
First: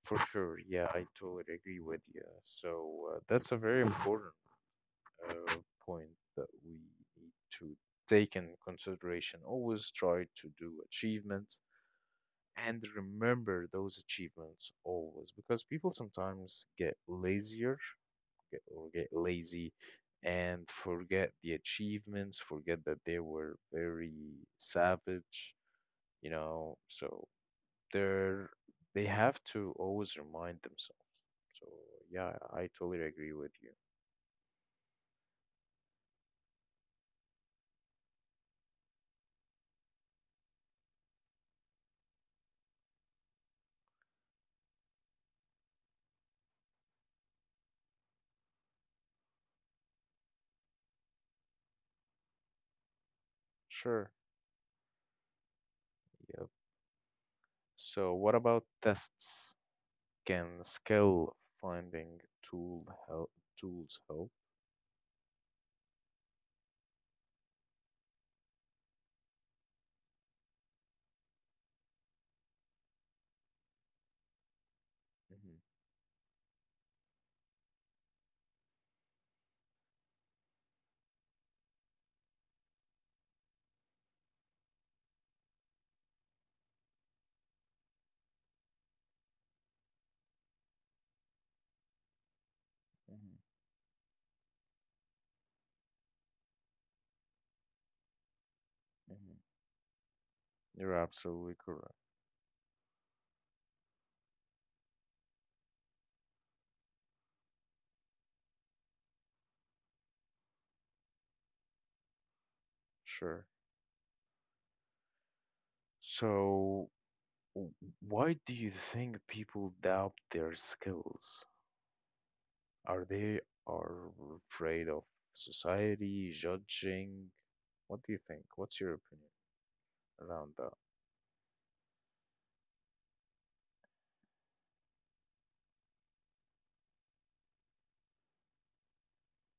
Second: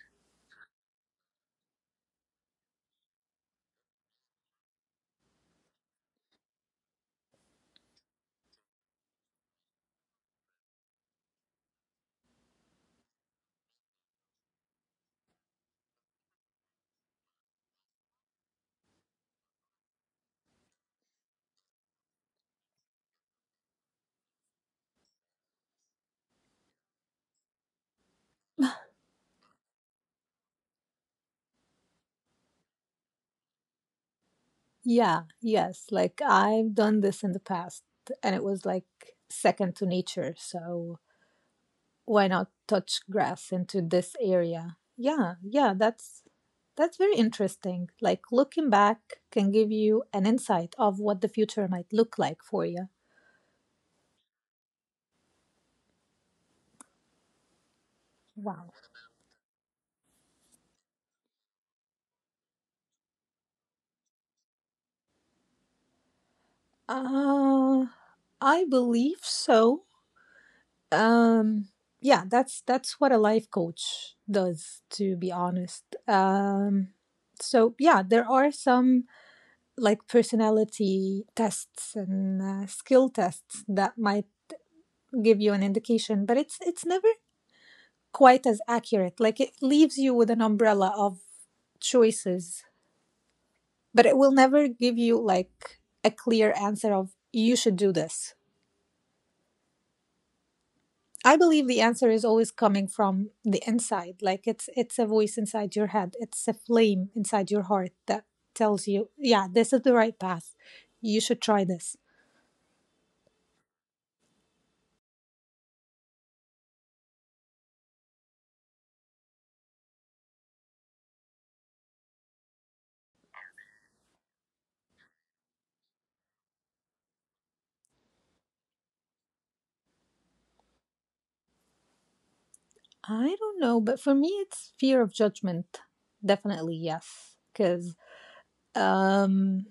[SPEAKER 1] For sure. Yeah, I totally agree with you. So uh, that's a very important uh, point that we need to take in consideration. Always try to do achievements and remember those achievements always because people sometimes get lazier get, or get lazy and forget the achievements, forget that they were very savage, you know. So they're they have to always remind themselves. So yeah, I totally agree with you.
[SPEAKER 2] Yeah, yes, like I've done this in the past and it was like second to nature, so why not touch grass into this area? Yeah, yeah, that's that's very interesting. Like looking back can give you an insight of what the future might look like for you.
[SPEAKER 1] Sure. Yep. So what
[SPEAKER 2] Wow.
[SPEAKER 1] about tests? Can skill finding tool help tools help?
[SPEAKER 2] uh I believe so. um yeah, that's that's what a life coach does, to be
[SPEAKER 1] Hmm
[SPEAKER 2] honest. Um so yeah, there are some like personality tests and uh, skill tests that might give you an indication, but it's it's never quite as accurate. Like, it leaves you with an umbrella of choices,
[SPEAKER 1] hmm
[SPEAKER 2] but it will never give you like a clear answer of you should do this.
[SPEAKER 1] hmm You're
[SPEAKER 2] I
[SPEAKER 1] absolutely
[SPEAKER 2] believe the
[SPEAKER 1] correct.
[SPEAKER 2] answer is always coming from the inside. Like, it's it's a voice inside your head, it's a flame inside your heart that tells you, yeah, this is the right path, you should try this.
[SPEAKER 1] Sure. So W- Why do you think people doubt their skills? Are they are afraid of society judging? What do you think? What's your opinion around that?
[SPEAKER 2] I don't know, but for me it's fear of judgment, definitely. Yes, because um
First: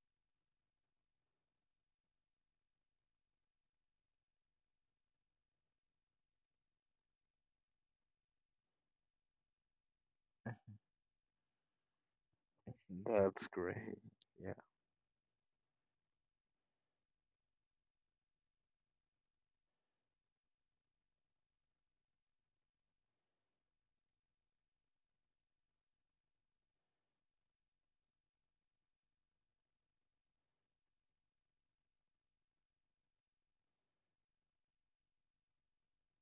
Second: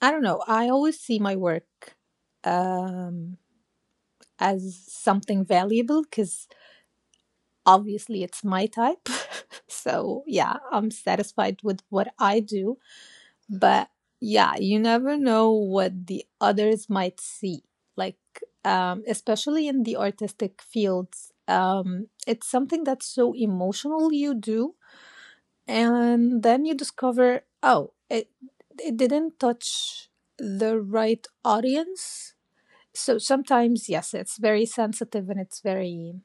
[SPEAKER 2] I don't know. I always see my work um, as something valuable because obviously it's my type. [laughs] So, yeah, I'm satisfied with what I do.
[SPEAKER 1] That's
[SPEAKER 2] But
[SPEAKER 1] great.
[SPEAKER 2] yeah,
[SPEAKER 1] Yeah.
[SPEAKER 2] you never know what the others might see. Like, um, especially in the artistic fields, um, it's something that's so emotional you do. And then you discover, oh, it, it didn't touch the right audience. So sometimes, yes, it's very sensitive and it's very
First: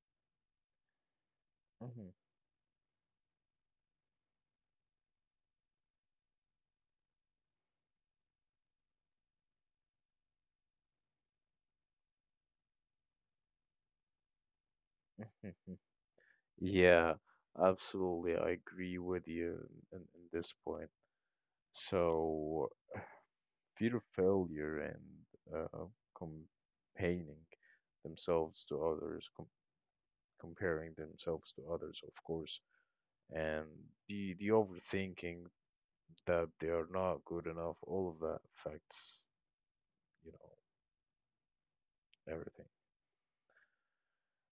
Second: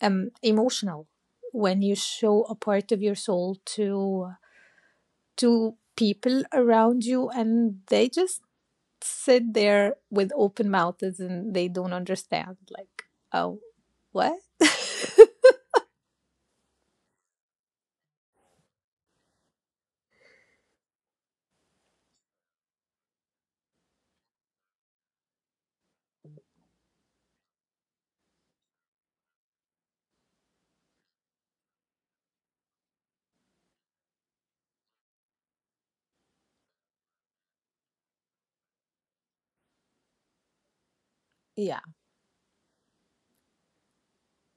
[SPEAKER 2] um, emotional when you
[SPEAKER 1] Mhm.
[SPEAKER 2] show a part of your soul to to people around you, and they just sit there with open mouths and they don't understand. Like, oh, what?
[SPEAKER 1] [laughs] Yeah, absolutely. I agree with you in, in this point. So, fear of failure and uh, comparing themselves to others, com comparing themselves to others, of course, and the the overthinking that they are not good enough, all of that affects, you know,
[SPEAKER 2] [laughs] Yeah,
[SPEAKER 1] everything.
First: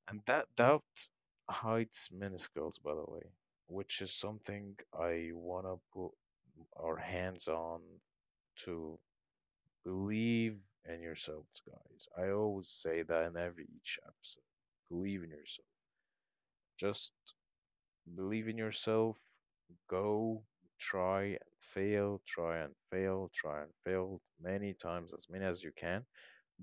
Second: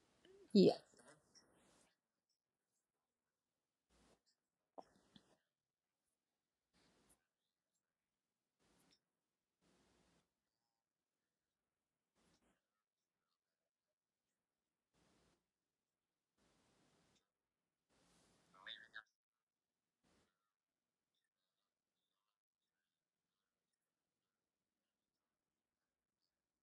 [SPEAKER 1] And that
[SPEAKER 2] yeah,
[SPEAKER 1] doubt hides minuscules, by the way, which is something I wanna put our hands on to believe in yourselves, guys. I always say that in every each episode. Believe in yourself. Just believe in yourself. Go, try and fail, try and fail, try and fail many times, as many as you can.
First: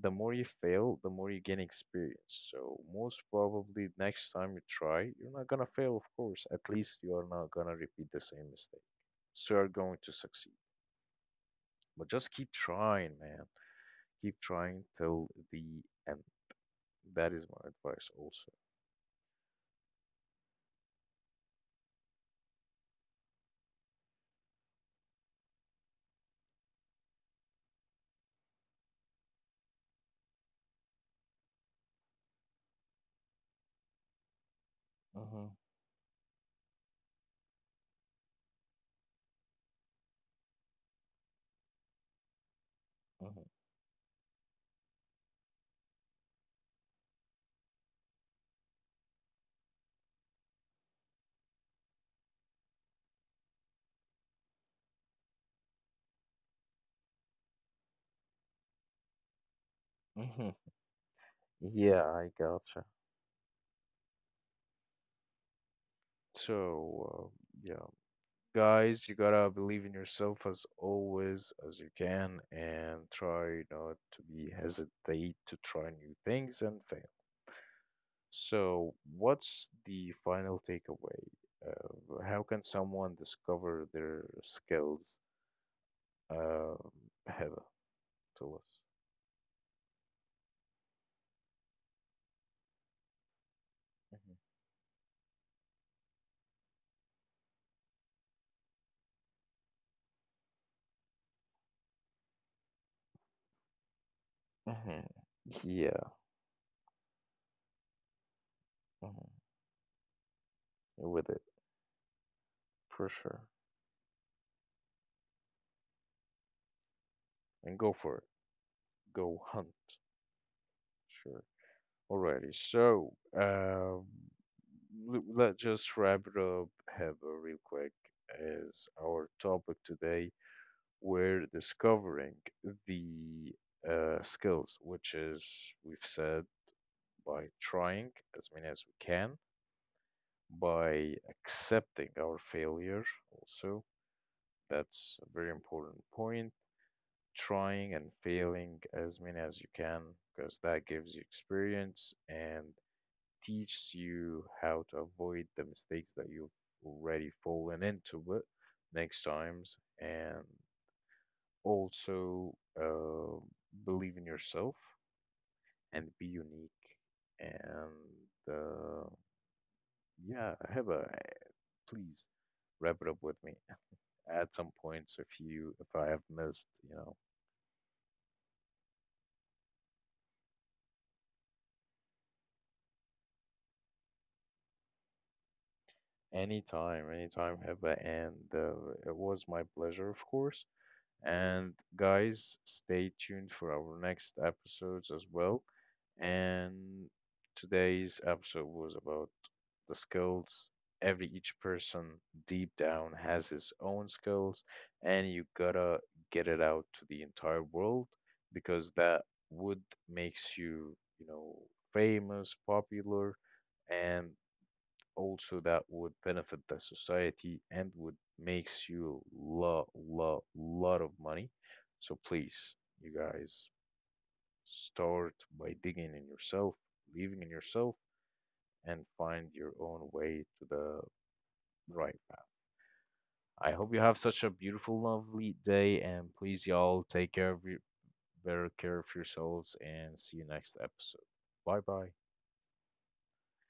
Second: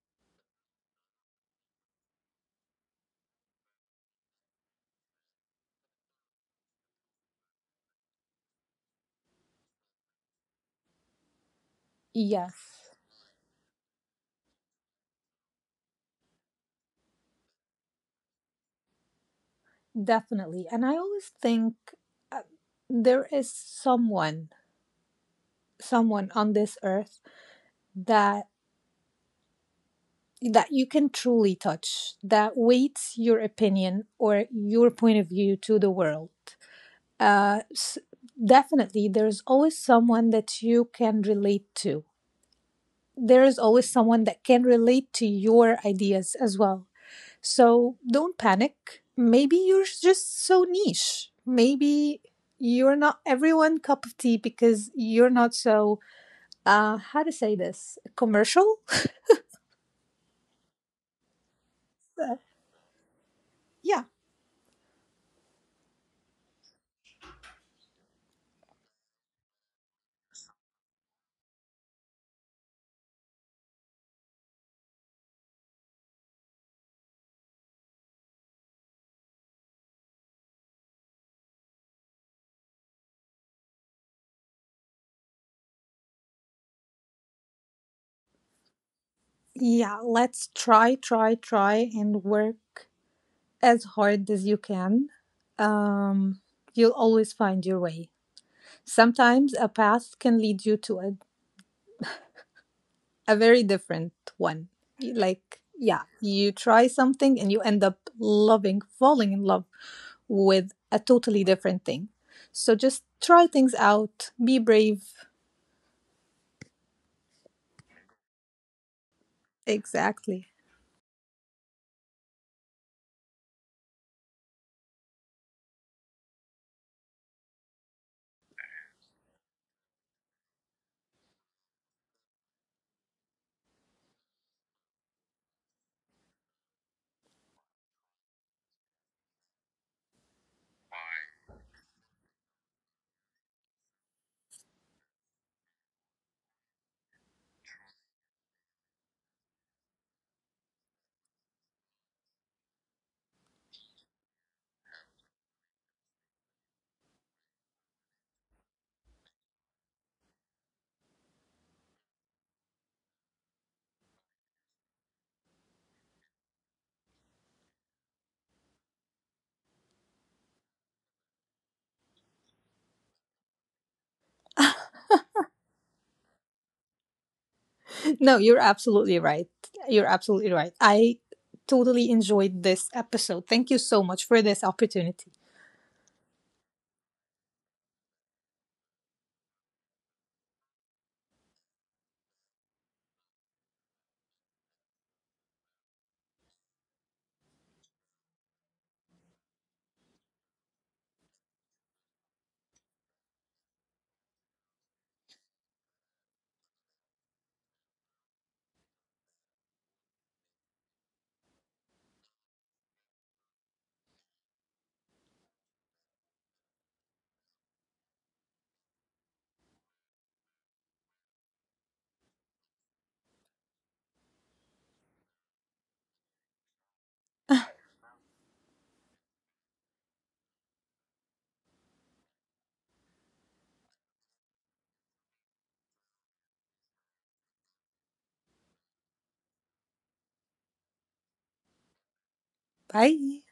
[SPEAKER 1] The more you fail, the more you gain experience. So most probably next time you try, you're not gonna fail, of course. At least you are not gonna repeat the same mistake. So you're going to succeed. But just keep
[SPEAKER 2] yes,
[SPEAKER 1] trying, man. Keep trying till the end. That is my advice also.
[SPEAKER 2] definitely. And I always think uh, there is someone, someone on this earth that that you can truly touch, that weights your opinion or your point of
[SPEAKER 1] Mm-hmm.
[SPEAKER 2] view to the world. Uh, s- Definitely, there's always someone that you can relate to.
[SPEAKER 1] Mm-hmm.
[SPEAKER 2] There is always someone that can relate to your ideas as well. So don't panic. Maybe you're just so niche. Maybe you're not everyone cup of tea because you're not so uh how to say this, commercial.
[SPEAKER 1] Mm-hmm. Yeah, I gotcha.
[SPEAKER 2] [laughs] Yeah.
[SPEAKER 1] So, uh, yeah, guys, you gotta believe in yourself as always as you can and try not to be hesitate to try new things and fail. So, what's the final takeaway? Uh, how can someone discover their skills? Uh, Heather, tell us.
[SPEAKER 2] Yeah, let's try, try, try and work as hard as you can. Um, you'll always find your way. Sometimes a path can lead you to a, a very different one.
[SPEAKER 1] Mhm. hmm
[SPEAKER 2] Like,
[SPEAKER 1] Yeah,
[SPEAKER 2] yeah, you try something and you end up loving,
[SPEAKER 1] mhm,
[SPEAKER 2] falling in love with a
[SPEAKER 1] with it
[SPEAKER 2] totally different thing. So
[SPEAKER 1] for
[SPEAKER 2] just
[SPEAKER 1] sure.
[SPEAKER 2] try things out, be brave.
[SPEAKER 1] And go for it. Go hunt.
[SPEAKER 2] Exactly.
[SPEAKER 1] Sure. Alrighty. So, um, l- let's just wrap it up, have a real quick as our topic today. We're discovering the uh, skills, which is we've said by trying as many as we can, by accepting our failure. Also, that's a very important point. Trying and failing as many as you can, because that gives you experience and teaches you how to avoid the mistakes that you've already fallen into it next times and also uh, believe in yourself and be unique and uh, yeah have a please wrap it up with me [laughs] at some points if you if I have missed you know
[SPEAKER 2] No, you're absolutely right. You're absolutely right. I totally enjoyed this episode. Thank you so much for this opportunity.
[SPEAKER 1] anytime anytime have a and uh, it was my pleasure of course. And guys, stay tuned for our next episodes as well. And today's episode was about the skills. Every each person deep down has his own skills, and you gotta get it out to the entire world because that would makes you, you know, famous, popular, and also that would benefit the society and would makes you lot lot lot of money. So please, you guys, start by digging in yourself, believing in yourself, and find your own way to the right path. I hope you have such a beautiful, lovely day, and please, y'all, take care of your, better care of yourselves, and see you next episode. Bye bye.
[SPEAKER 2] Bye.